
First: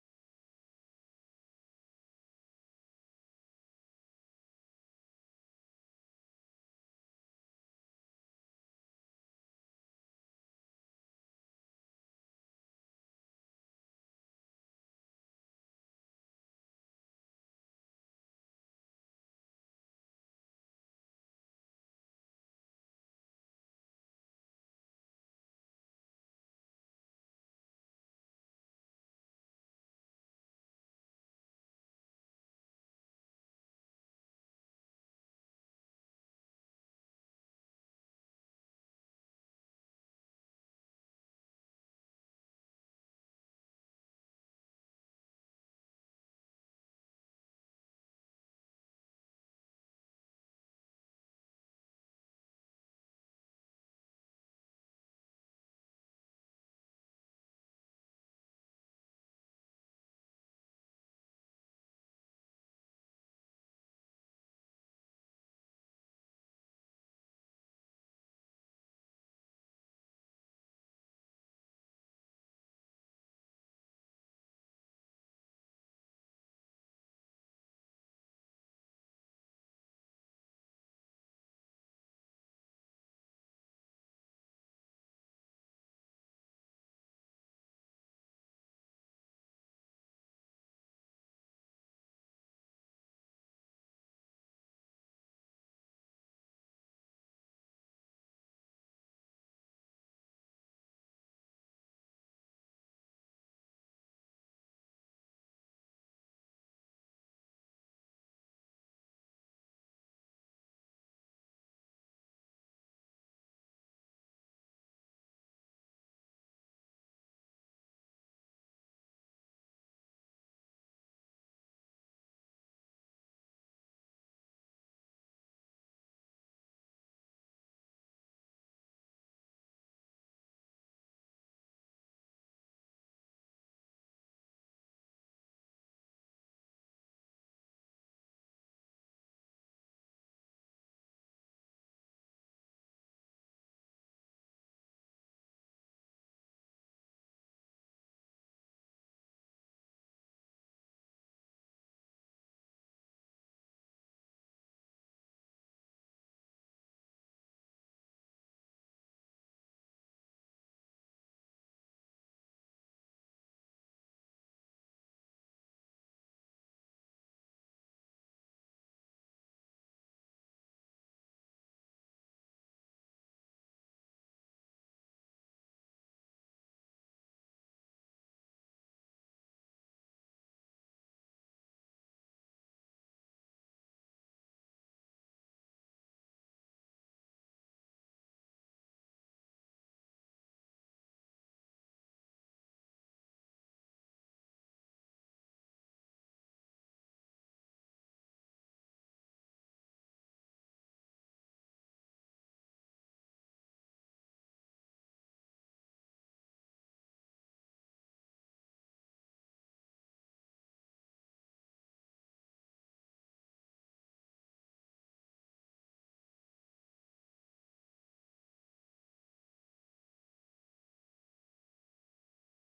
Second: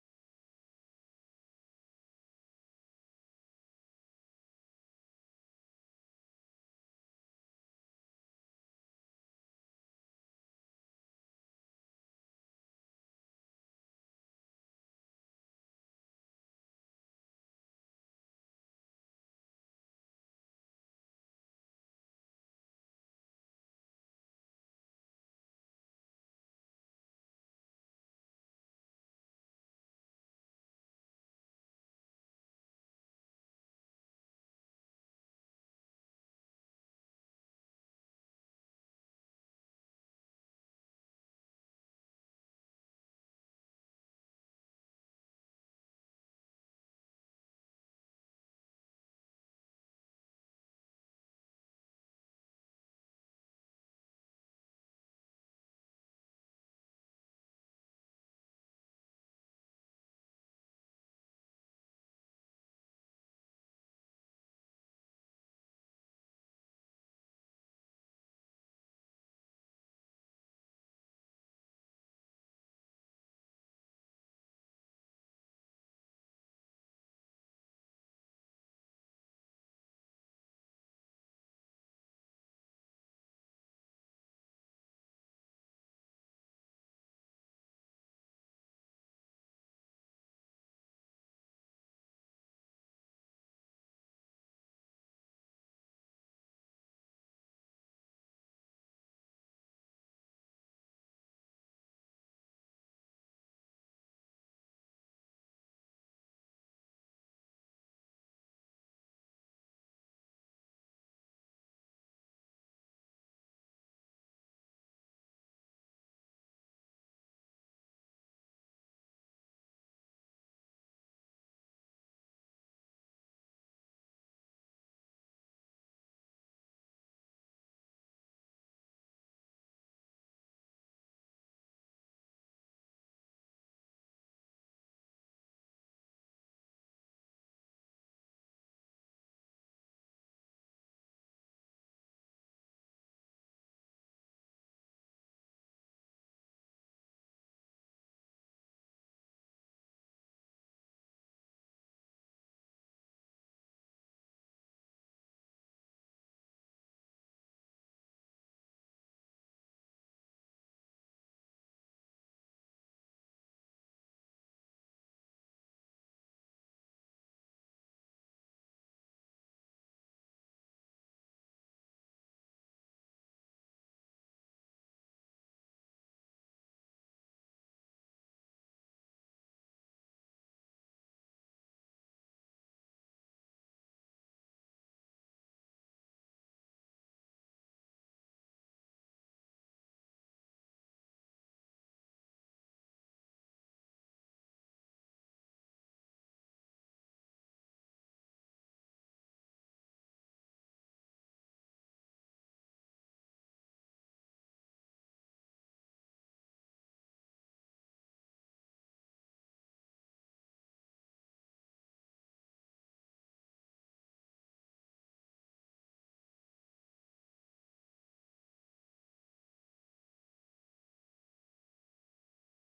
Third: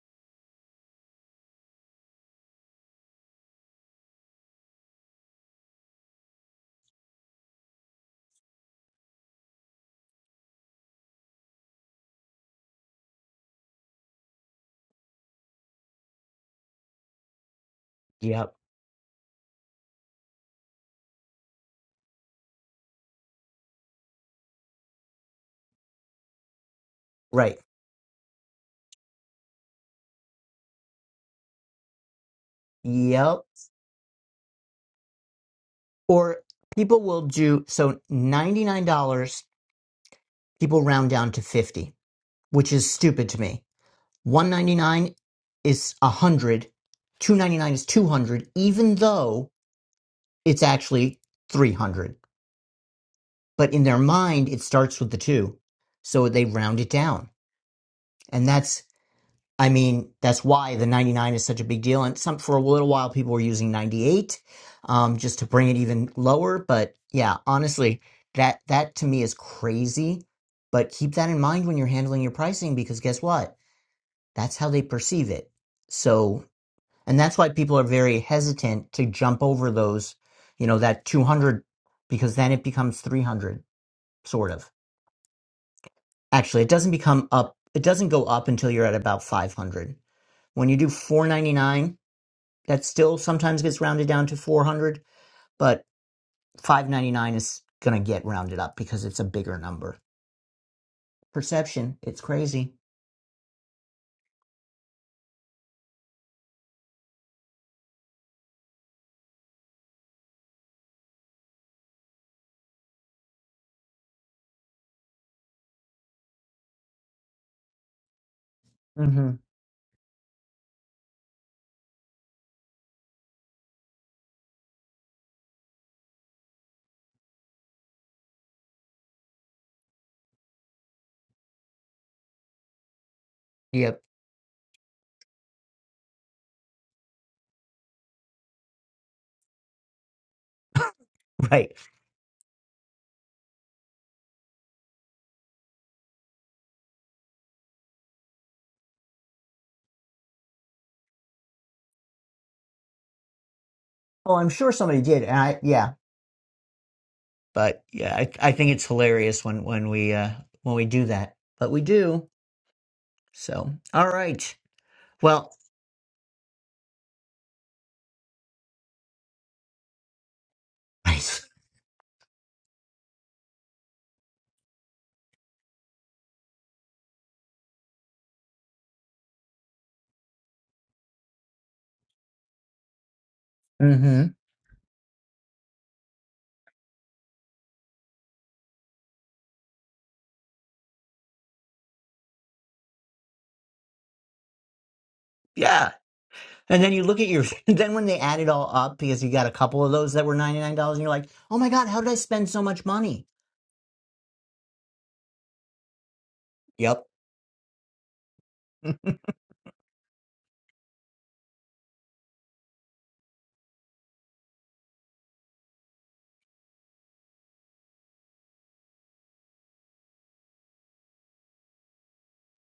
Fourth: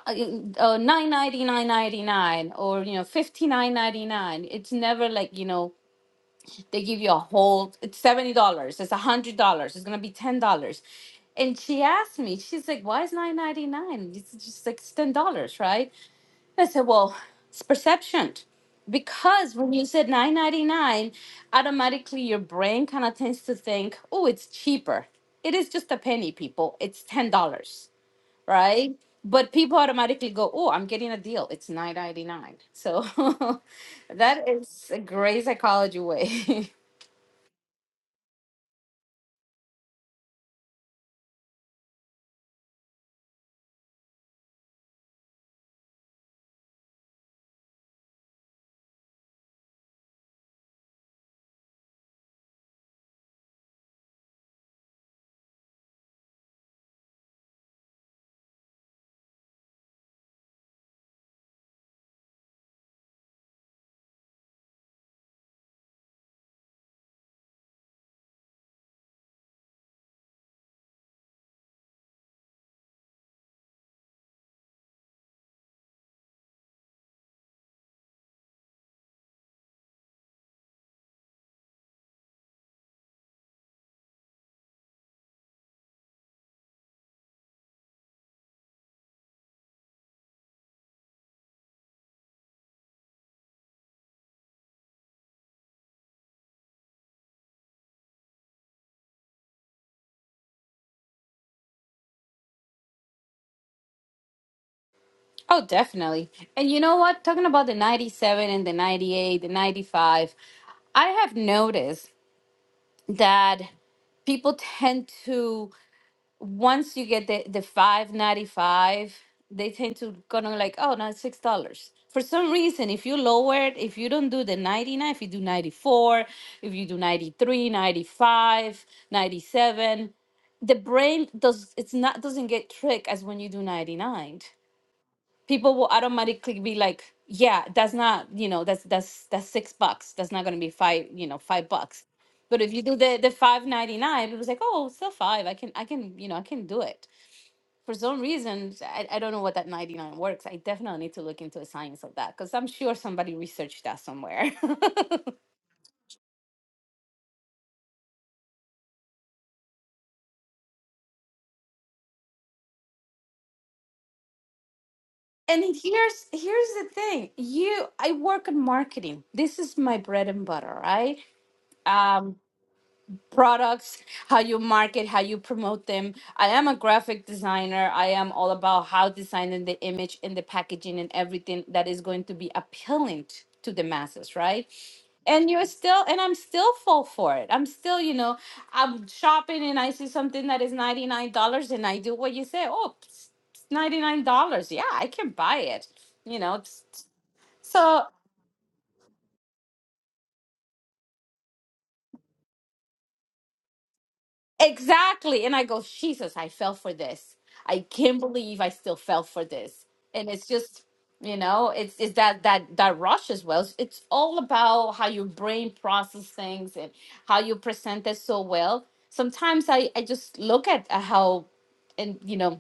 Speaker 3: uh, nine ninety nine ninety nine or you know fifty nine ninety nine. It's never like you know they give you a whole. It's seventy dollars. It's a hundred dollars. It's gonna be ten dollars. And she asked me, she's like, why is nine ninety nine? It's just like ten dollars, right? I said, well, it's perception.
Speaker 1: yep
Speaker 3: Because when you said 999, automatically your brain kind of tends to think, oh, it's cheaper. It is just a penny, people. It's ten
Speaker 1: right
Speaker 3: dollars, right? But people automatically go, oh, I'm getting a deal. It's 999.
Speaker 1: yep
Speaker 3: So that is a great psychology
Speaker 1: or
Speaker 3: way.
Speaker 1: people will do so $99 people round down to 50 which is stupid to me 199 is 100 299 is 200 even though it's actually 300 but in their mind it starts with the 2 so they round it down and that's I mean, that's why the 99 is such a big deal. And some for a little while, people were using 98 um, just to bring it even lower. But yeah, honestly, that that to me is crazy. But keep that in mind when you're handling your pricing because guess what? That's how they perceive it. So, and that's why people are very hesitant to jump over those, you know, that 200 because then it becomes 300 sort of. Actually, it doesn't become up. It doesn't go up until you're at about 500. When you do 499 That still sometimes gets rounded down to 400, but 599 is going to get rounded up because it's a bigger number. Perception, it's crazy.
Speaker 3: oh, definitely. And you know what? Talking about the 97 and the 98, the 95, I have noticed that people tend to once you get the the five ninety five,
Speaker 1: hmm
Speaker 3: they tend to kind of like, oh, now it's six dollars. For some reason, if you lower it, if you don't do the 99, if you do 94, if you do 93, 95, 97, the brain does it's not doesn't get tricked as when you do
Speaker 1: Yep.
Speaker 3: 99 people will automatically be like yeah that's not you know that's that's that's six bucks that's not going to be five you know five
Speaker 1: Right.
Speaker 3: bucks but if you do the the 599 it was like oh still five i can i can you know i can do it for some reason i, I don't know what that 99 works i definitely need to look into the science of that because i'm sure somebody researched that
Speaker 1: Well, I'm
Speaker 3: somewhere
Speaker 1: sure somebody did. And I, yeah. But yeah, I, I think it's hilarious when, when we, uh, when we do that, but we do. So, all right. Well,
Speaker 3: and here's here's the thing you i work in marketing this is my bread and butter right
Speaker 1: nice.
Speaker 3: Um. products, how you market, how you promote them. I am a graphic designer. I am all about how designing the image and the packaging and everything that is going to be appealing t- to the
Speaker 1: hmm
Speaker 3: masses, right? And you're still, and I'm still full for it. I'm still, you know, I'm shopping and I see something that is $99 and I do what you say. Oh, it's $99. Yeah, I can buy it.
Speaker 1: Yeah.
Speaker 3: You know,
Speaker 1: And then you
Speaker 3: it's-
Speaker 1: look at your, then when
Speaker 3: so.
Speaker 1: they add it all up, because you got a couple of those that were $99, and you're like, oh my God, how did I spend so much money?
Speaker 3: Exactly. And I go, Jesus, I fell for
Speaker 1: Yep.
Speaker 3: this. I can't believe I still fell for this. And it's just, you know, it's it's that that that rush as well. It's, it's all about how your brain process things and how you present it so well. Sometimes I I just look at how, and you know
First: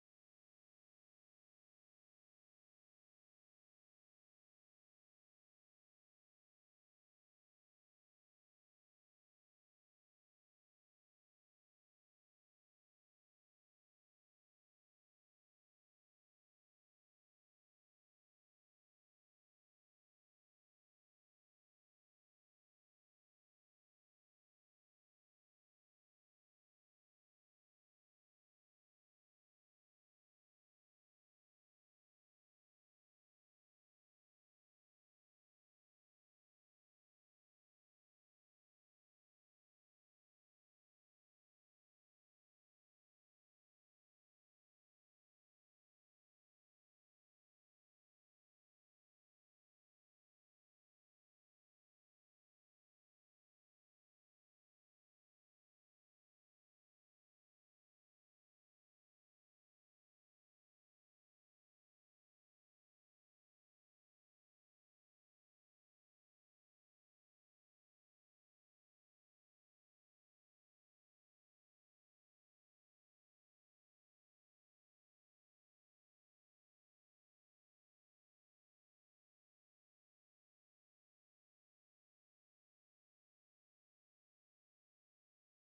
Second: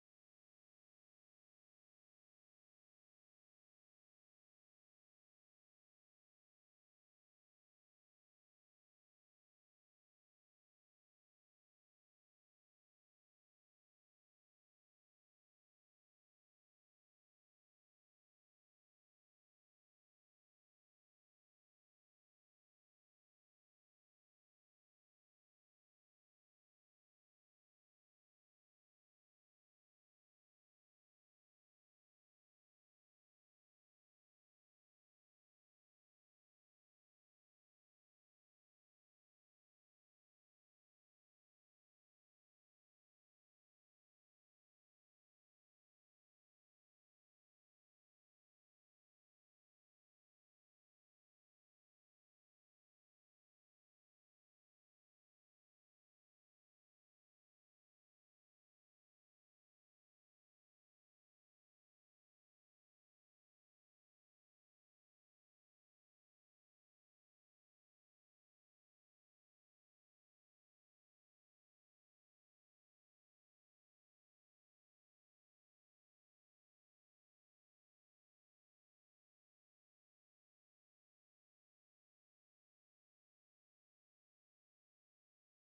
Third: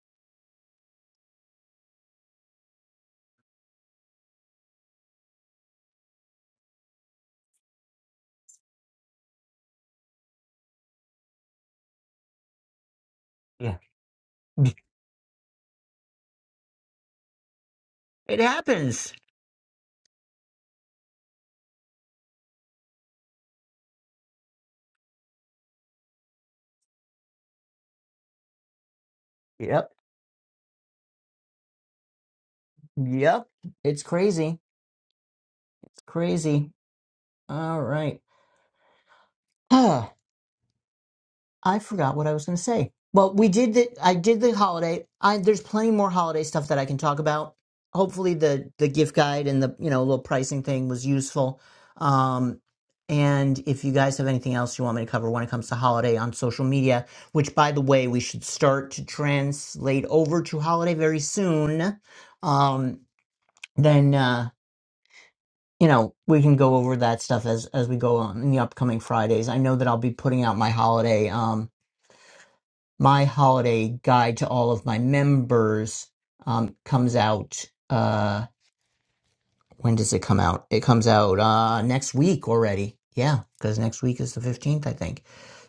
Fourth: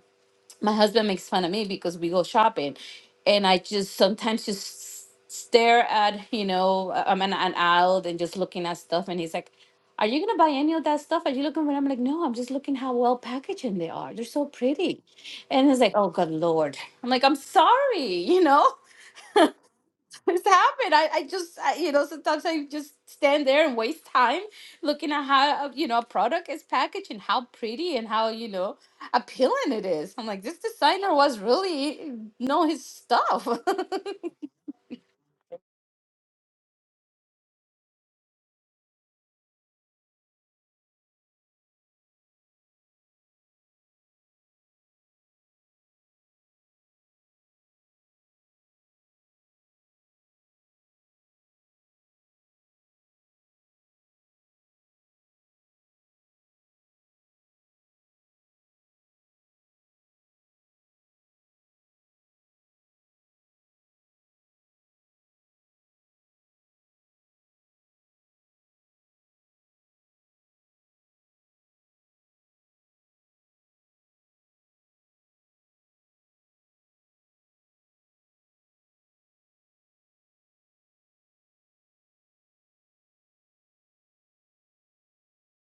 Speaker 3: my husband makes fun of me because we go shopping and i just sometimes just stare at you know uh, i'm an, an aisle and just looking at stuff and he's like are you gonna buy any of that stuff are you looking for it?" i'm like no i'm just looking how well packaging they are they're so pretty and he's like oh good lord i'm like i'm sorry
Speaker 1: It
Speaker 3: you know
Speaker 1: happens.
Speaker 3: it's happened. I, I just, I, you know, sometimes I just stand there and waste time looking at how, uh, you know, a product is packaged and how pretty and how, you know, appealing it
Speaker 1: Yep.
Speaker 3: is. I'm like, this designer was really know his stuff.
Speaker 1: Yep. It's crazy. It's crazy. All right. Huh. I forgot what I was going to say. Well, we did the I did the holiday. I there's plenty more holiday stuff that I can talk about. Hopefully the the gift guide and the you know little pricing thing was useful. Um and if you guys have anything else you want me to cover when it comes to holiday on social media, which by the way, we should start to translate over to holiday very soon. Um then uh you know, we can go over that stuff as as we go on in the upcoming Fridays. I know that I'll be putting out my holiday um my holiday guide to all of my members um comes out uh when does it come out? It comes out uh next week already. Yeah, cuz next week is the 15th, I think.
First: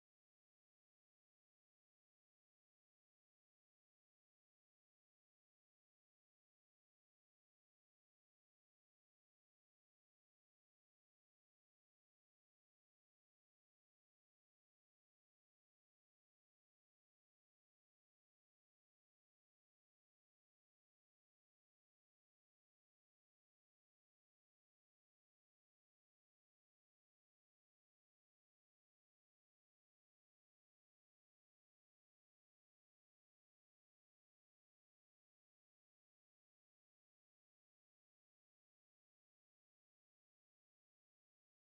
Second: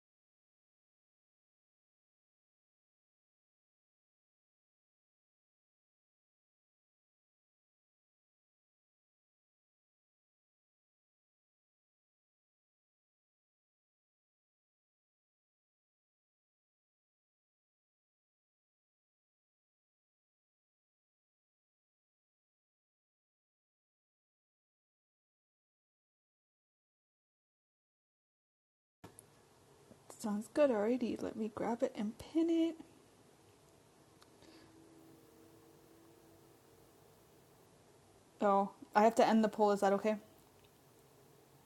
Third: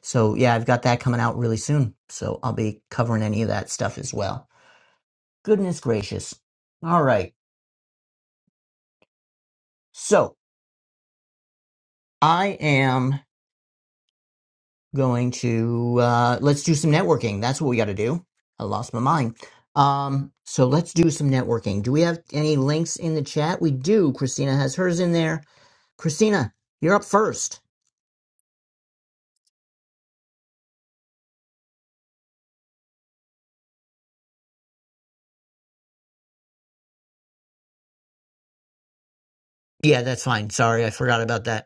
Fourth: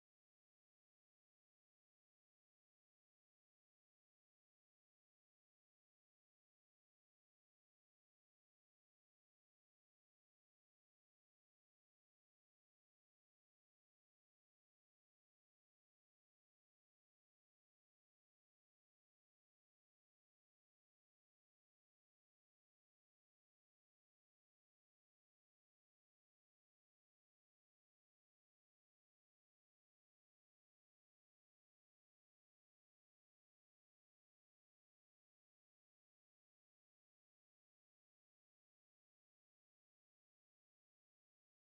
Speaker 1: So, yeah, I've got that coming out really soon. So, I'll be covering any of that stuff as well. Goodness gracious. All right. So, I am going to uh, let's do some networking. That's what we got to do. I lost my mind. Um, so let's do some networking. Do we have any links in the chat? We do. Christina has hers in there. Christina, you're up first.
Speaker 2: Sounds good already. Let me grab it and pin it. Oh, I have to end the poll. Is that
Speaker 1: Yeah,
Speaker 2: okay?
Speaker 1: that's fine. Sorry, I forgot about that.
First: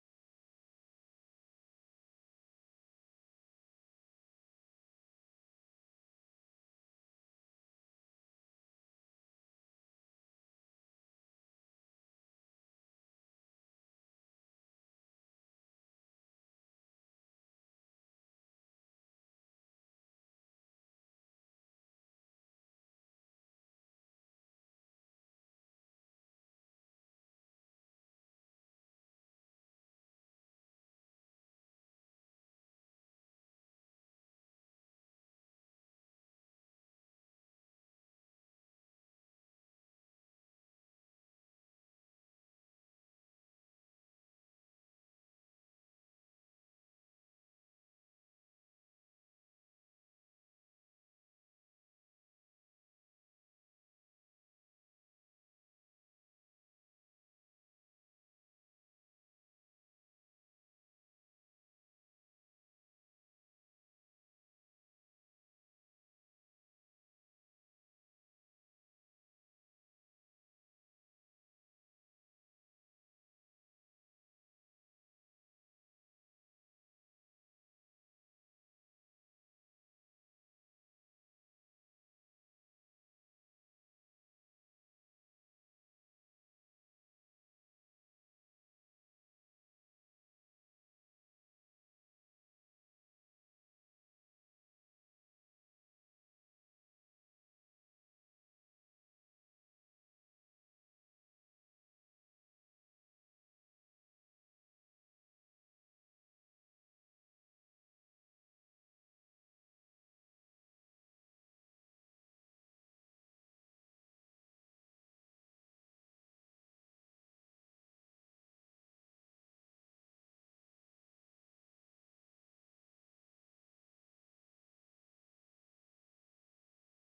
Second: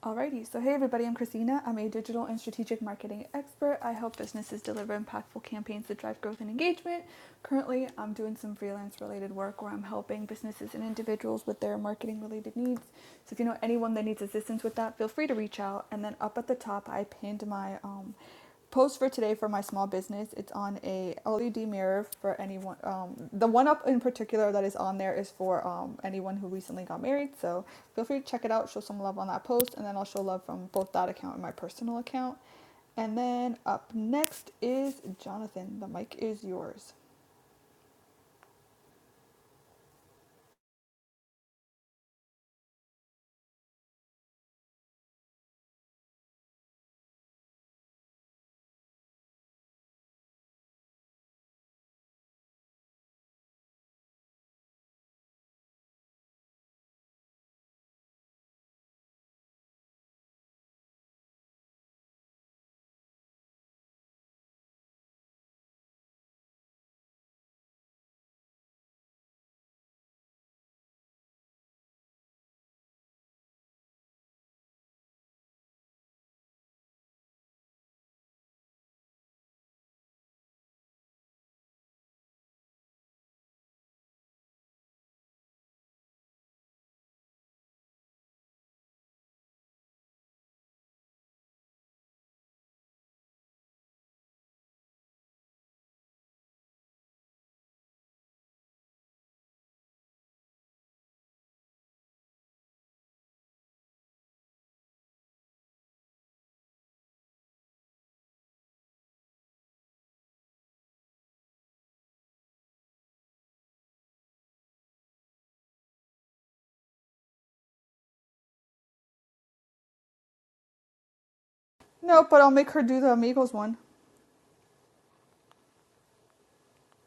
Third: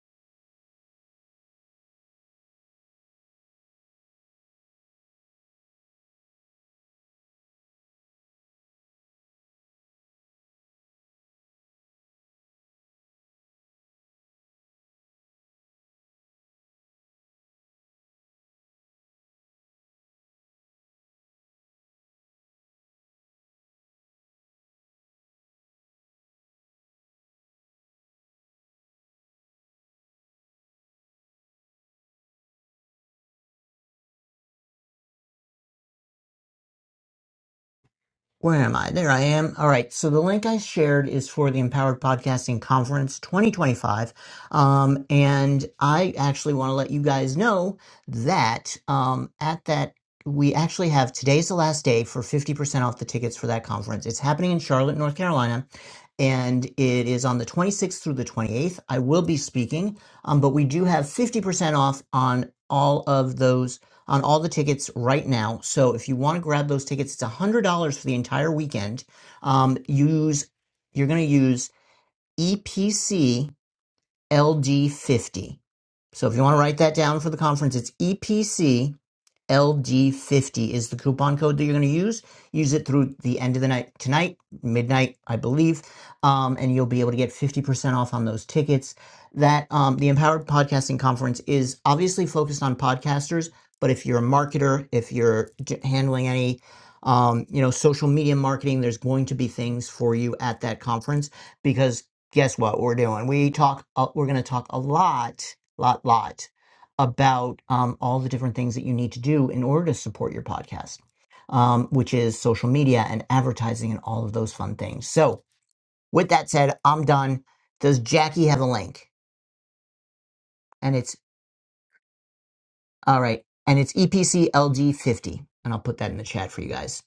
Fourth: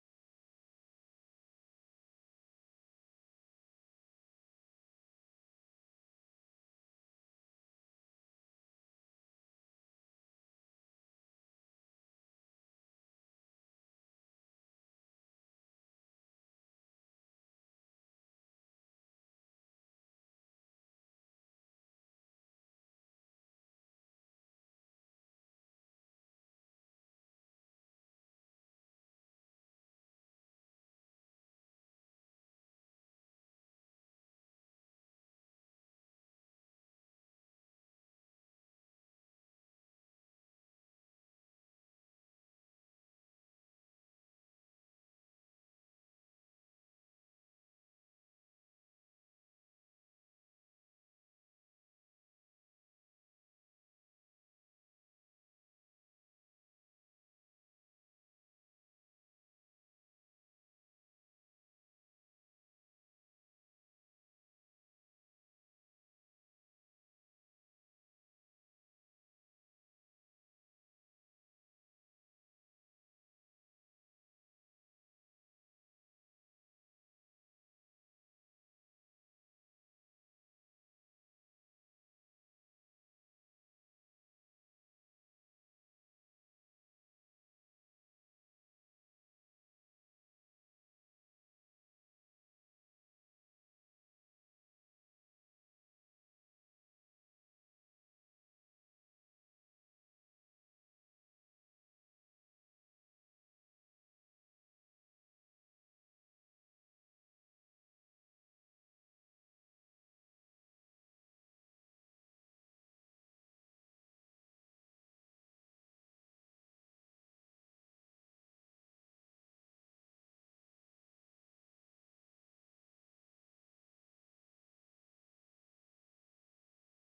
Speaker 2: Alrighty, so hey everybody, I'm Christina. I'm a digital and strategic marketing expert. I help businesses deliver impactful campaigns that drive growth and engagement. Currently, I'm doing some freelance related work where I'm helping businesses and individuals with their marketing related needs. So if you know anyone that needs assistance with that, feel free to reach out. And then up at the top, I pinned my um, post for today for my small business. It's on a LED mirror for anyone. Um, the one up in particular that is on there is for um, anyone who recently got married. So feel free to check it out. Show some love on that post, and then I'll show love from both that account and my personal account. And then up next is Jonathan. The mic is yours.
Speaker 1: Where am I? There I am. All right. So the link I shared is for the Empowered Podcasting Conference 2025. Um, and I actually want to let you guys know that um, at that, we actually have today's the last day for 50% off the tickets for that conference. It's happening in Charlotte, North Carolina and it is on the 26th through the 28th. I will be speaking, um, but we do have 50% off on all of those on all the tickets right now. So if you want to grab those tickets, it's $100 for the entire weekend. Um, use You're going to use EPC LD50. So if you want to write that down for the conference, it's EPC LD50 is the coupon code that you're going to use. Use it through the end of the night tonight, midnight, I believe, um, and you'll be able to get 50% off on those tickets. That um, the Empowered Podcasting Conference is obviously focused on podcasters, but if you're a marketer, if you're handling any um, you know social media marketing, there's going to be things for you at that conference because guess what we're doing? We talk. Uh, we're going to talk a lot, lot, lot about um, all the different things that you need to do in order to support your podcast, um, which is social media and advertising and all of those fun things. So, with that said, I'm done. Does Jackie have a link? And it's
Speaker 2: No, but I'll make her do the
Speaker 1: all right.
Speaker 2: amigos
Speaker 1: And
Speaker 2: one.
Speaker 1: it's EPC 50 And I'll put that in the chat for you guys.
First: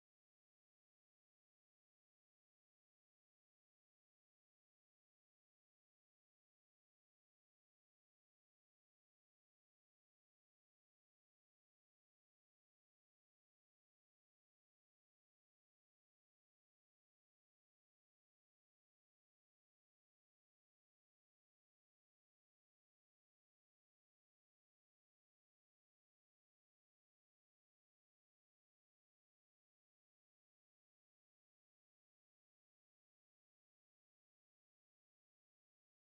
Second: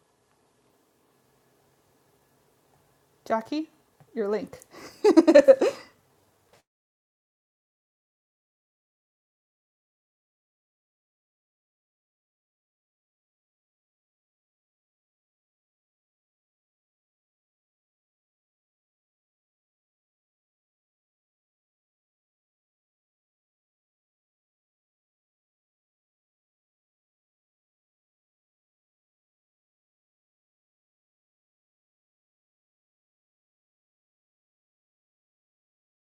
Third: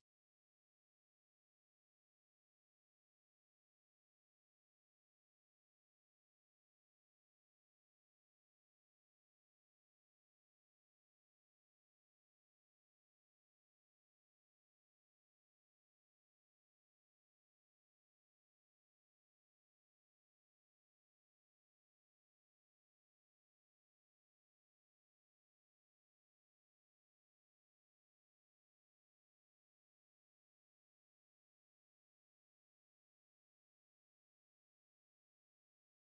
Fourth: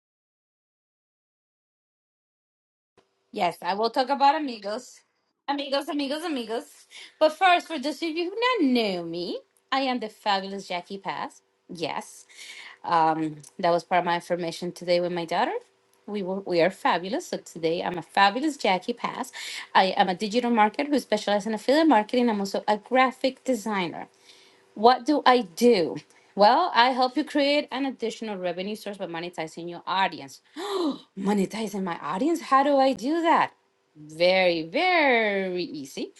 Speaker 3: Yes,
Speaker 2: Jackie,
Speaker 3: I will talk
Speaker 2: your
Speaker 3: about
Speaker 2: link.
Speaker 3: amigos. Amigos, amigos, amigos. But first, for those of you who not know me, I am the fabulous Jackie Pass. Yes. Um, that was part of my information today with my daughter. We were, we are fabulous. So today I'm a fabulous Jackie Pass. I am a digital marketer who specializes in affiliate marketing. I'm also a graphic designer. What do I do? Well, I help you create an additional revenue source by monetizing your audience. monetizing my audience? How do I do that? Very, very easy.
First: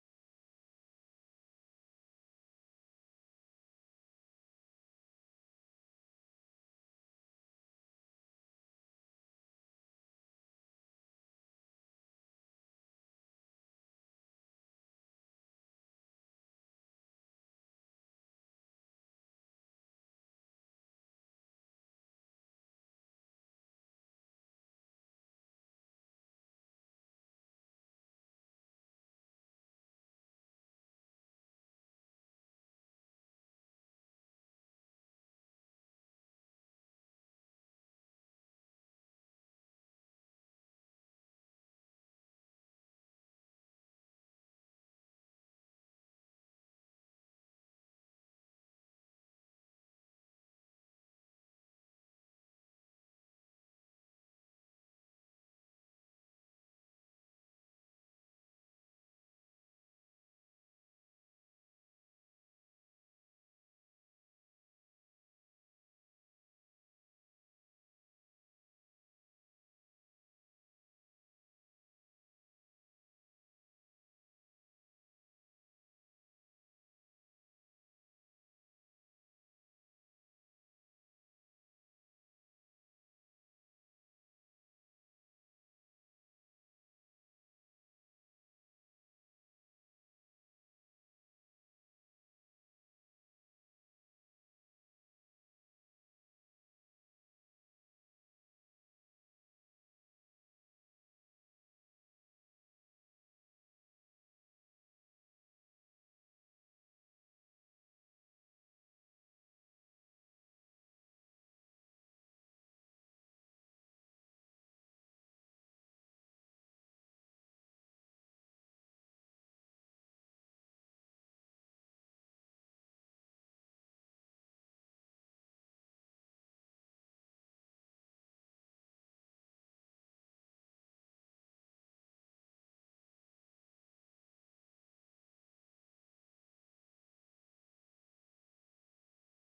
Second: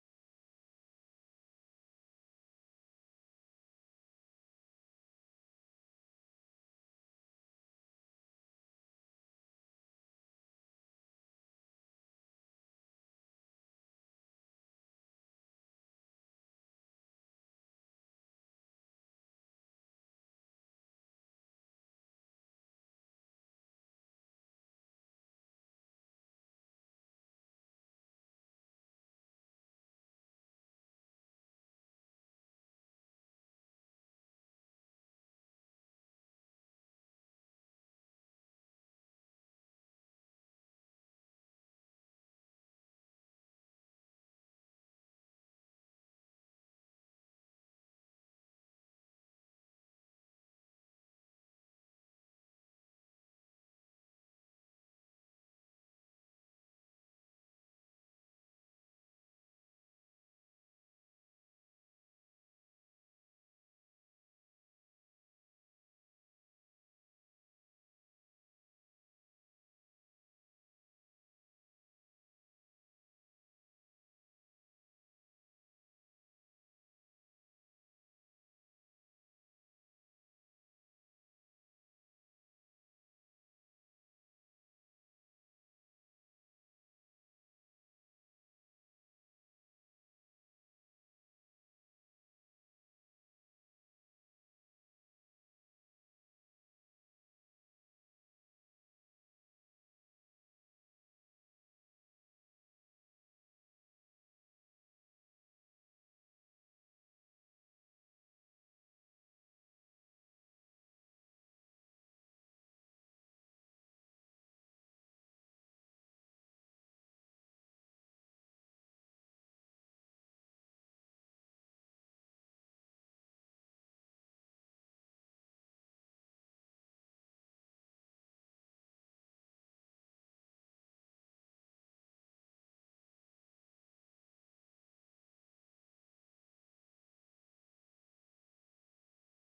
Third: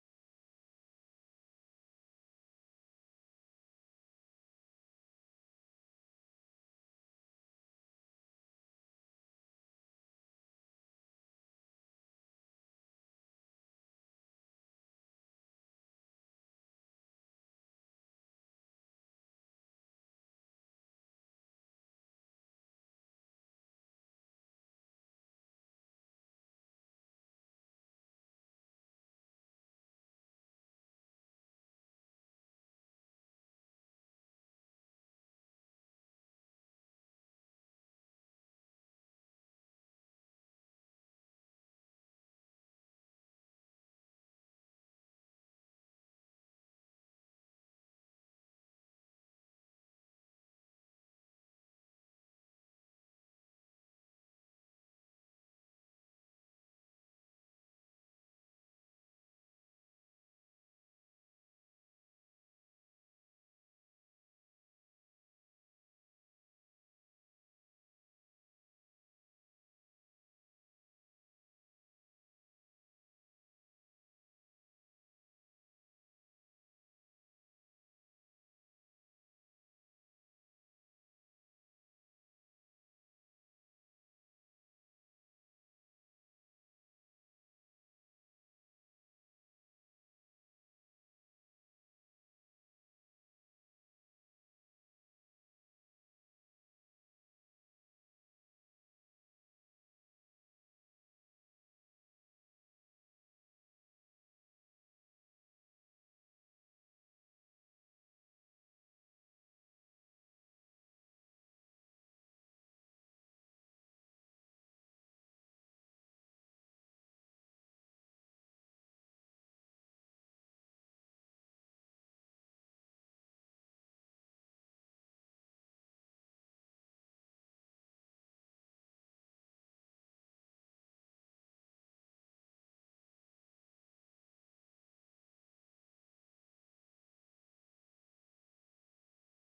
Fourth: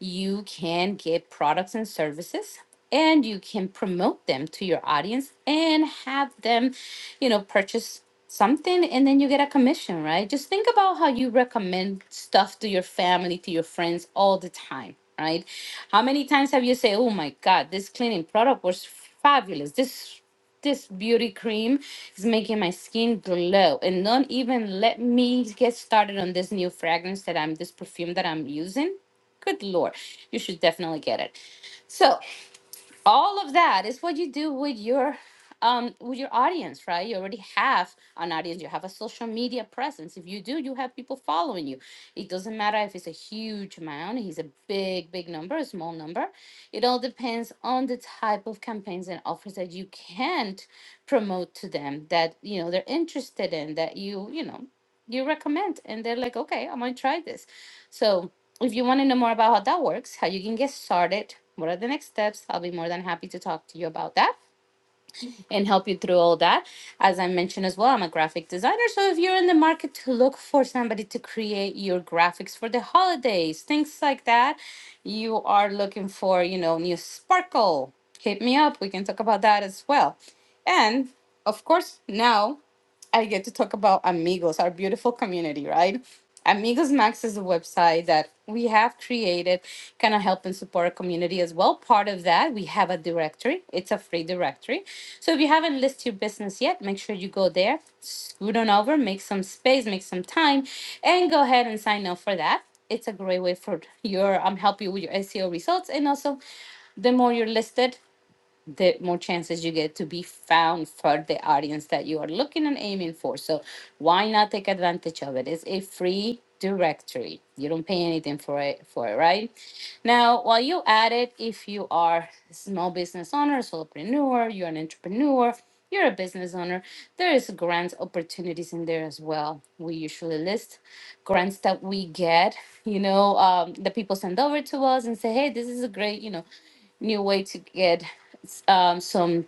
Speaker 3: You can get products and services and you can promote them to your audience and have them, you know, purchase something and then you get a commission, right? Just think about how you recommend stuff to your family, to your friends all the time, right? How many times have you say, "Oh my god, this cleaning product was fabulous. This this beauty cream is making my skin glow and don't even let me get started on this new fragrance that I'm this perfume that I'm using." Good lord. You should definitely get it. So all of that is what you do with your um with your audience right you already have an audience you have a social media presence if you do you have people following you it doesn't matter if it's a huge amount it's a big big number a small number it all depends on the type of campaigns and offers that you can promote to them that you know they're interested in that you you know you recommend and they're like okay i'm gonna try this so, if you want to know more about how that works, how you can get started, what are the next steps, I'll be more than happy to talk to you about that and help you through all that. As I mentioned as well, I'm a graphic designer. So, if you're in the market to look for somebody to create your graphics for the holidays, things like that, you are looking for, you know, new sparkle, hit me up. We can talk about that as well. And of course, now. I get to talk about Amigos, our beautiful community, right? Amigos Max is a website that we have created, kind of help and support our community as well. Part of that, we have a directory. It's a free directory. So if you haven't listed your business yet, make sure you go there, scoot on over, make some space, make some time, and go ahead and sign up for that. It's a great way for your um help you with your SEO results and also the more you're listed the more chances you get to be found for the audience that you are looking and aiming for. So why not take advantage of it? It's a free directory. You don't pay anything for it for it, right? Now, while you add it, if you are a small business owner, solopreneur, you're an entrepreneur, you're a business owner, there is grants opportunities in there as well. We usually list grants that we get, you know, um, the people send over to us and say, hey, this is a great, you know, new way to get um, some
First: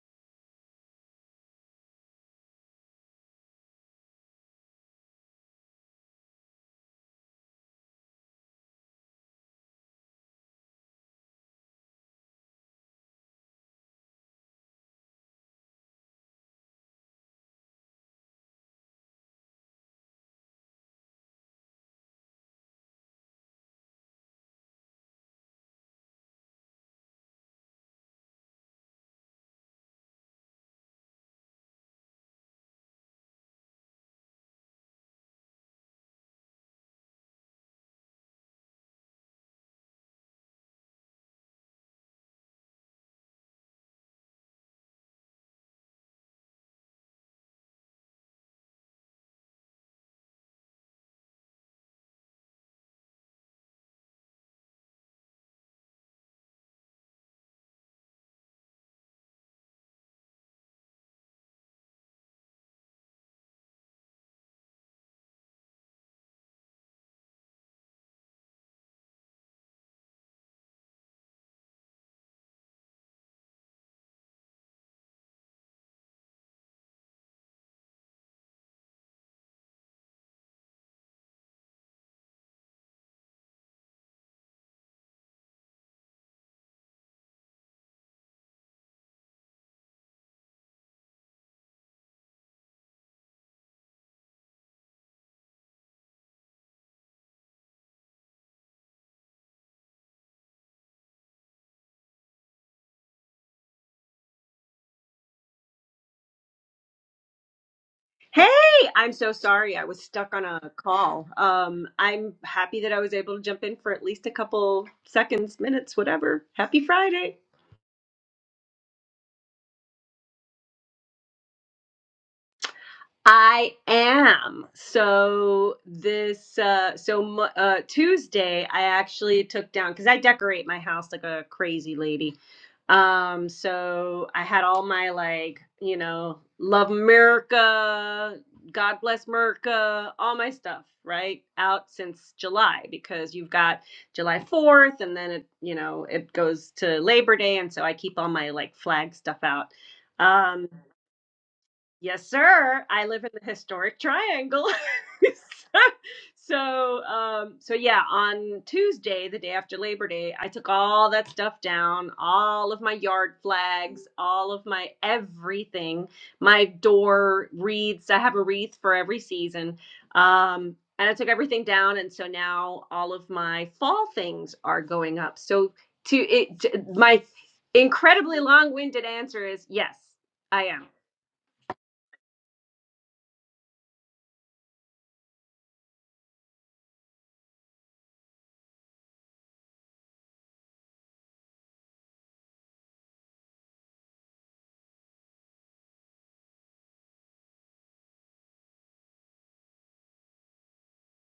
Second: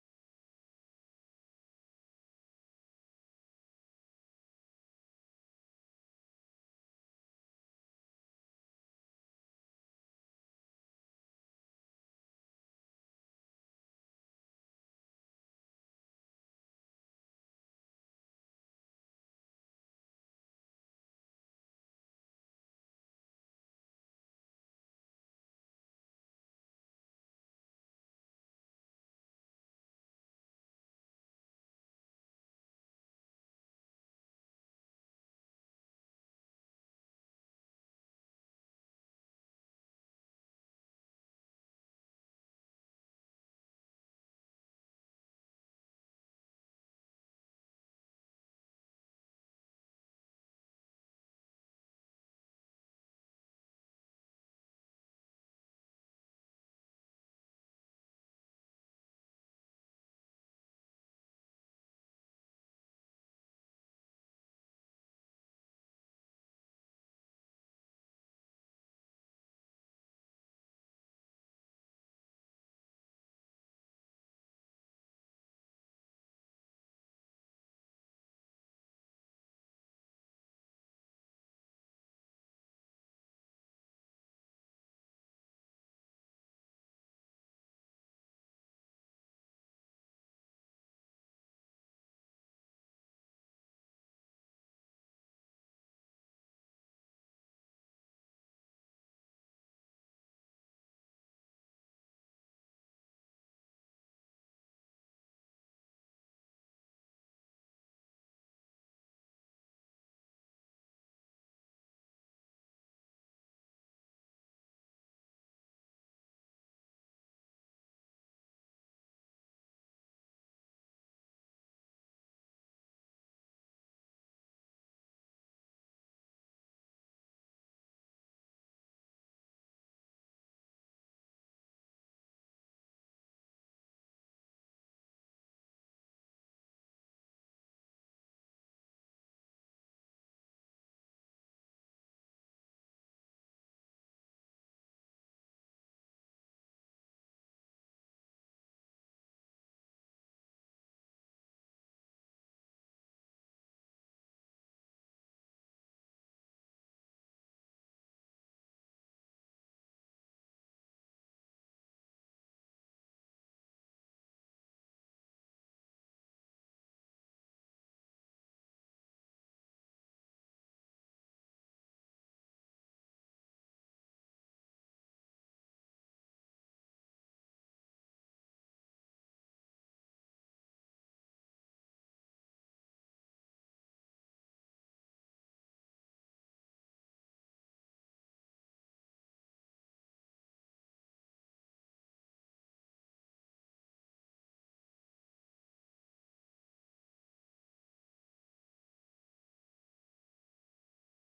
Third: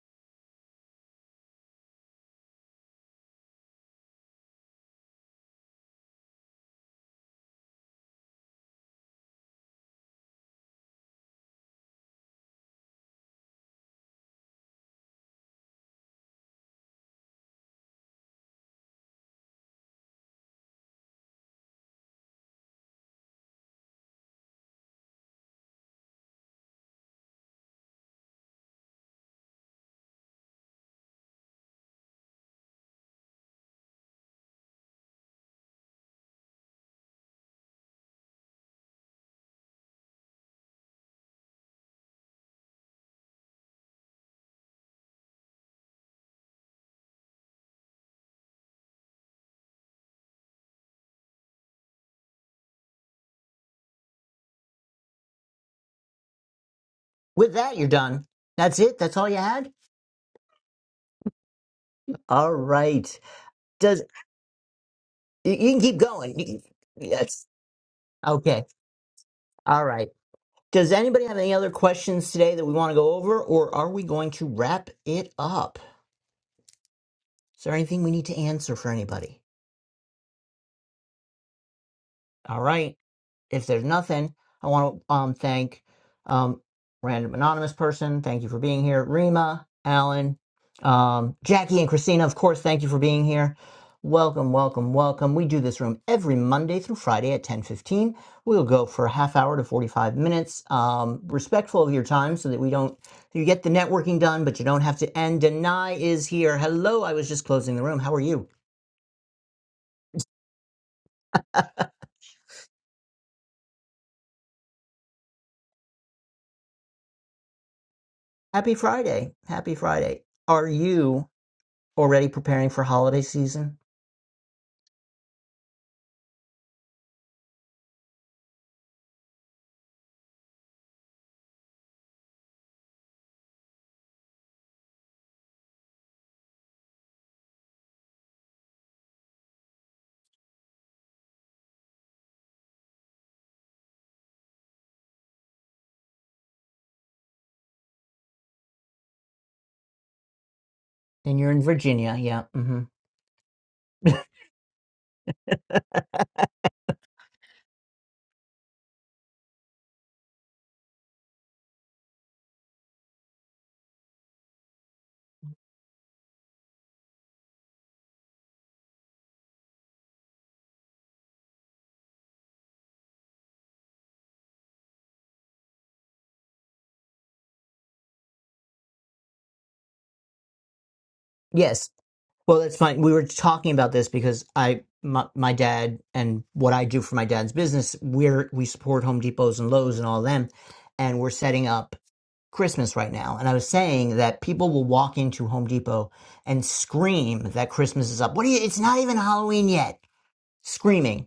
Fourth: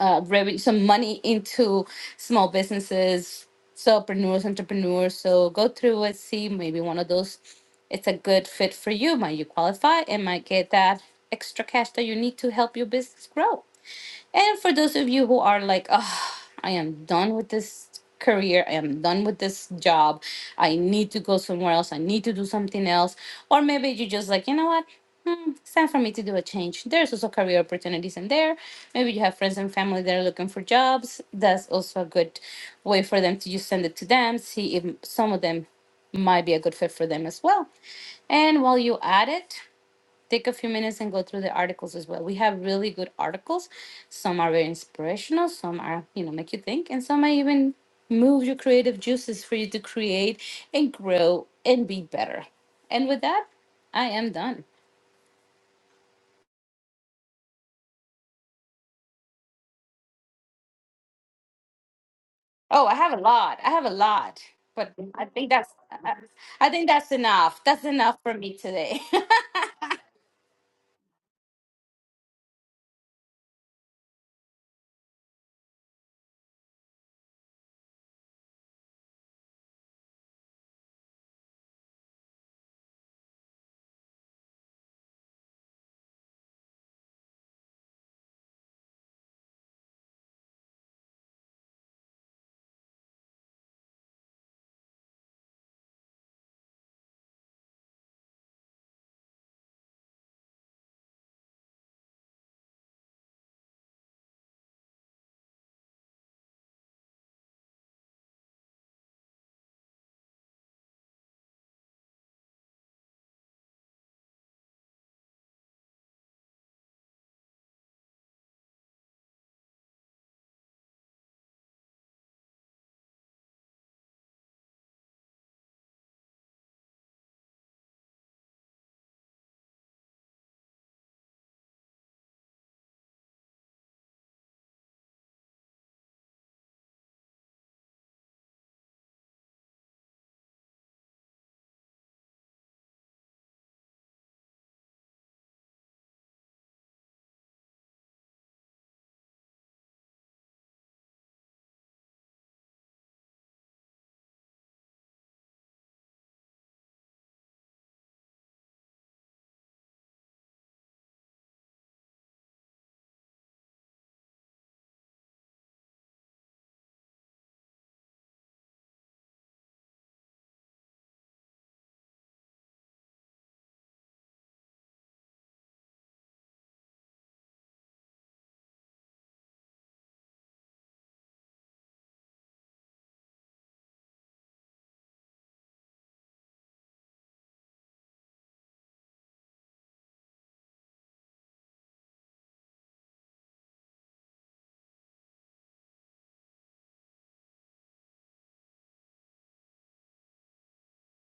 Speaker 3: uh, revenue, some money into small businesses, solopreneurs, entrepreneurs. So go through it, see maybe one of those. It's a good fit for you. Might you qualify and might get that extra cash that you need to help your business grow. And for those of you who are like, oh, I am done with this career, I am done with this job, I need to go somewhere else, I need to do something else. Or maybe you just like, you know what? Hmm, it's time for me to do a change. There's also career opportunities in there. Maybe you have friends and family that are looking for jobs. That's also a good way for them to just send it to them, see if some of them might be a good fit for them as well. And while you at it, take a few minutes and go through the articles as well. We have really good articles. Some are very inspirational, some are, you know, make you think, and some might even move your creative juices for you to create and grow and be better. And with that, I am done.
Speaker 1: With that, you're done. That's it. That's all you had. All
Speaker 3: Oh, I have
Speaker 1: right.
Speaker 3: a lot. I have a
Speaker 1: Does
Speaker 3: lot. But I think
Speaker 1: you
Speaker 3: that's
Speaker 1: you can keep
Speaker 3: I
Speaker 1: going. You
Speaker 3: I think
Speaker 1: can,
Speaker 3: that's
Speaker 1: that's
Speaker 3: enough. That's enough for me
Speaker 1: okay.
Speaker 3: today.
Speaker 1: All right. Does anybody have any other questions today that we want to go over, or are we going to wrap it up? Is there anything we need to answer for anybody? All right. if there's nothing, I want to um, thank um, random anonymous person. Thank you for being here, Rima, Alan, um, Jackie, and Christina. Of course, thank you for being here. Welcome, welcome, welcome. We do this room every Monday through Friday at 10:15. We'll go for a half hour to 45 minutes, um, respectful of your time, so that we don't you get the networking done, but you don't have to end. Deny is here. Hello, I was just closing the room. How are
Speaker 4: Hey,
Speaker 1: you?
Speaker 4: I'm so sorry. I was stuck on a call. Um, I'm happy that I was able to jump in for at least a couple seconds, minutes, whatever. Happy Friday.
Speaker 1: Happy Friday. Happy Friday. Are you? already preparing for holiday
Speaker 4: I
Speaker 1: season
Speaker 4: am. So this uh so mo- uh Tuesday I actually took down cuz I decorate my house like a crazy lady. Um so I had all my like, you know, love America, God bless America, all my stuff, right? Out since July because you've got July 4th and then it, you know, it goes to Labor Day and so I keep all my like flag stuff out. Um,
Speaker 1: and you're in Virginia.
Speaker 4: Yes,
Speaker 1: Yeah. hmm
Speaker 4: sir. I live in the historic triangle. so, so, um, so yeah, on Tuesday, the day after Labor Day, I took all that stuff down, all of my yard flags, all of my everything, my door wreaths. I have a wreath for every season. Um, and I took everything down, and so now all of my fall things are going up. So, to it, to, my incredibly long-winded answer is yes, I am.
Speaker 1: Yes. Well, that's fine. We were talking about this because I, my, my dad and what I do for my dad's business, we're, we support Home Depots and Lowe's and all them. And we're setting up Christmas right now. And I was saying that people will walk into Home Depot and scream that Christmas is up. What do you, it's not even Halloween yet. Screaming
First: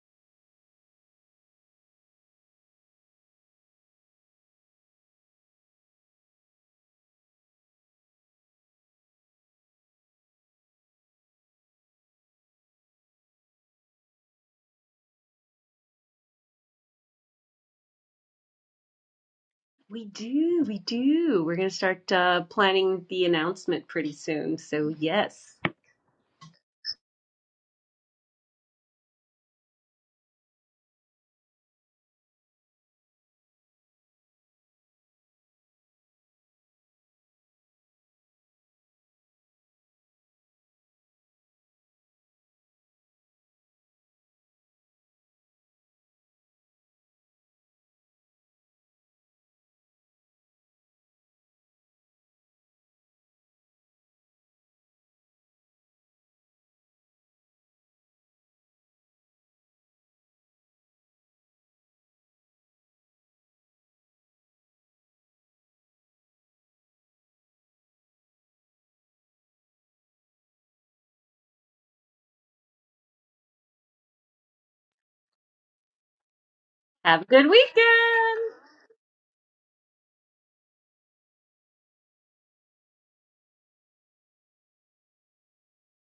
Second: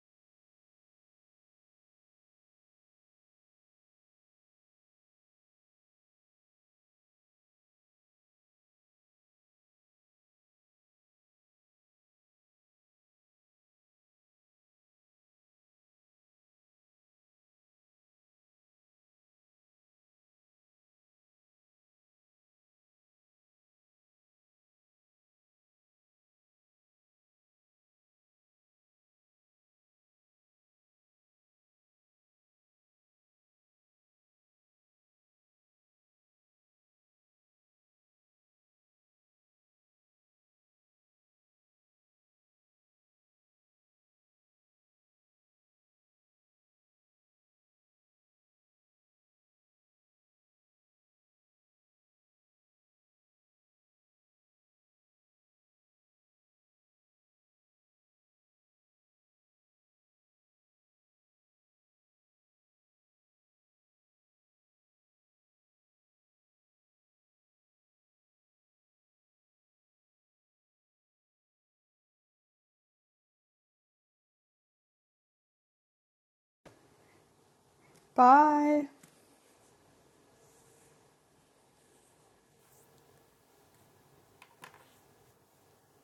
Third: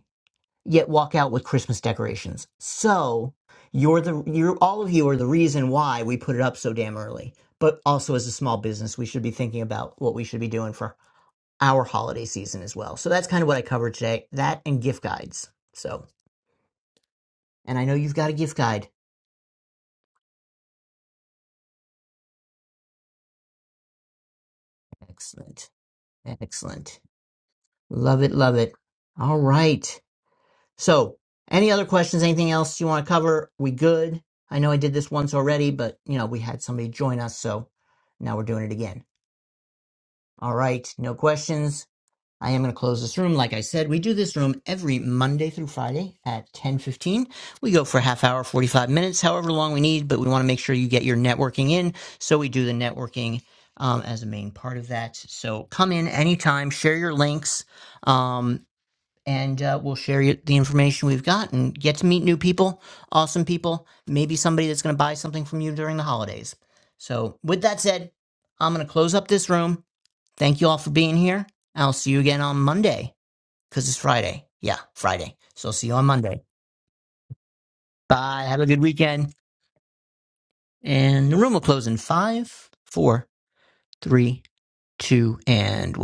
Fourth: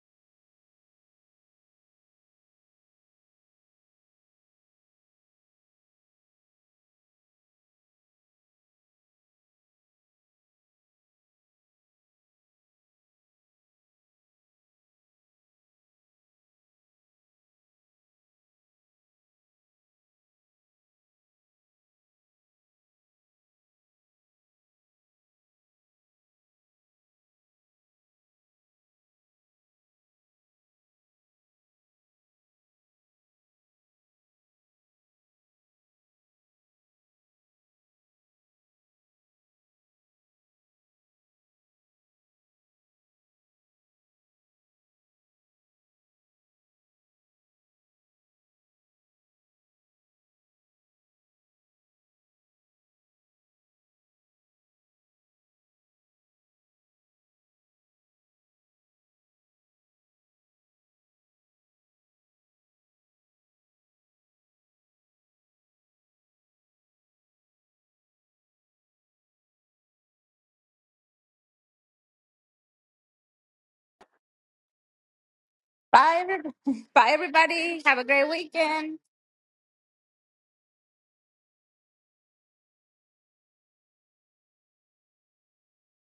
Speaker 1: yet walk out with Christmas decorations. So you're the you're all of you are the reason why we put it up so damn early. But also as a small business, we should be thinking about what we should be doing for our holiday season as well. So that's kind of what I covered today. That and gift guides. So and I know you've got a gift guide.
Speaker 4: We do, we do. We're going to start uh, planning the announcement pretty soon. So, yes,
Speaker 1: Excellent. Excellent. Love it, love it. All right. So any other questions, anything else you want to cover? We good? I know I did this once already, but you know, we had somebody join us, so now we're doing it again. All right, no questions. I am going to close this room. Like I said, we do this room every Monday through Friday at 10:15. We go for a half hour, 45 minutes, however long we need, but we want to make sure you get your networking in, so we do the networking um, as a main part of that. So come in anytime, share your links, um, and uh, we'll share you the information we've got and get to meet new people, awesome people, maybe somebody that's going to buy something from you during the holidays. So with that said, I'm going to close up this room. Thank you all for being here. I'll see you again on Monday because it's Friday. Yeah, Friday. So I'll see you on
Speaker 3: bye
Speaker 1: Monday.
Speaker 3: everybody. bye
Speaker 4: have a good
Speaker 3: everybody. Have a great
Speaker 1: Bye.
Speaker 4: weekend.
Speaker 1: Have a good
Speaker 2: Bye.
Speaker 3: weekend.
Speaker 1: weekend. And the room will close in five, four, three, two, and one.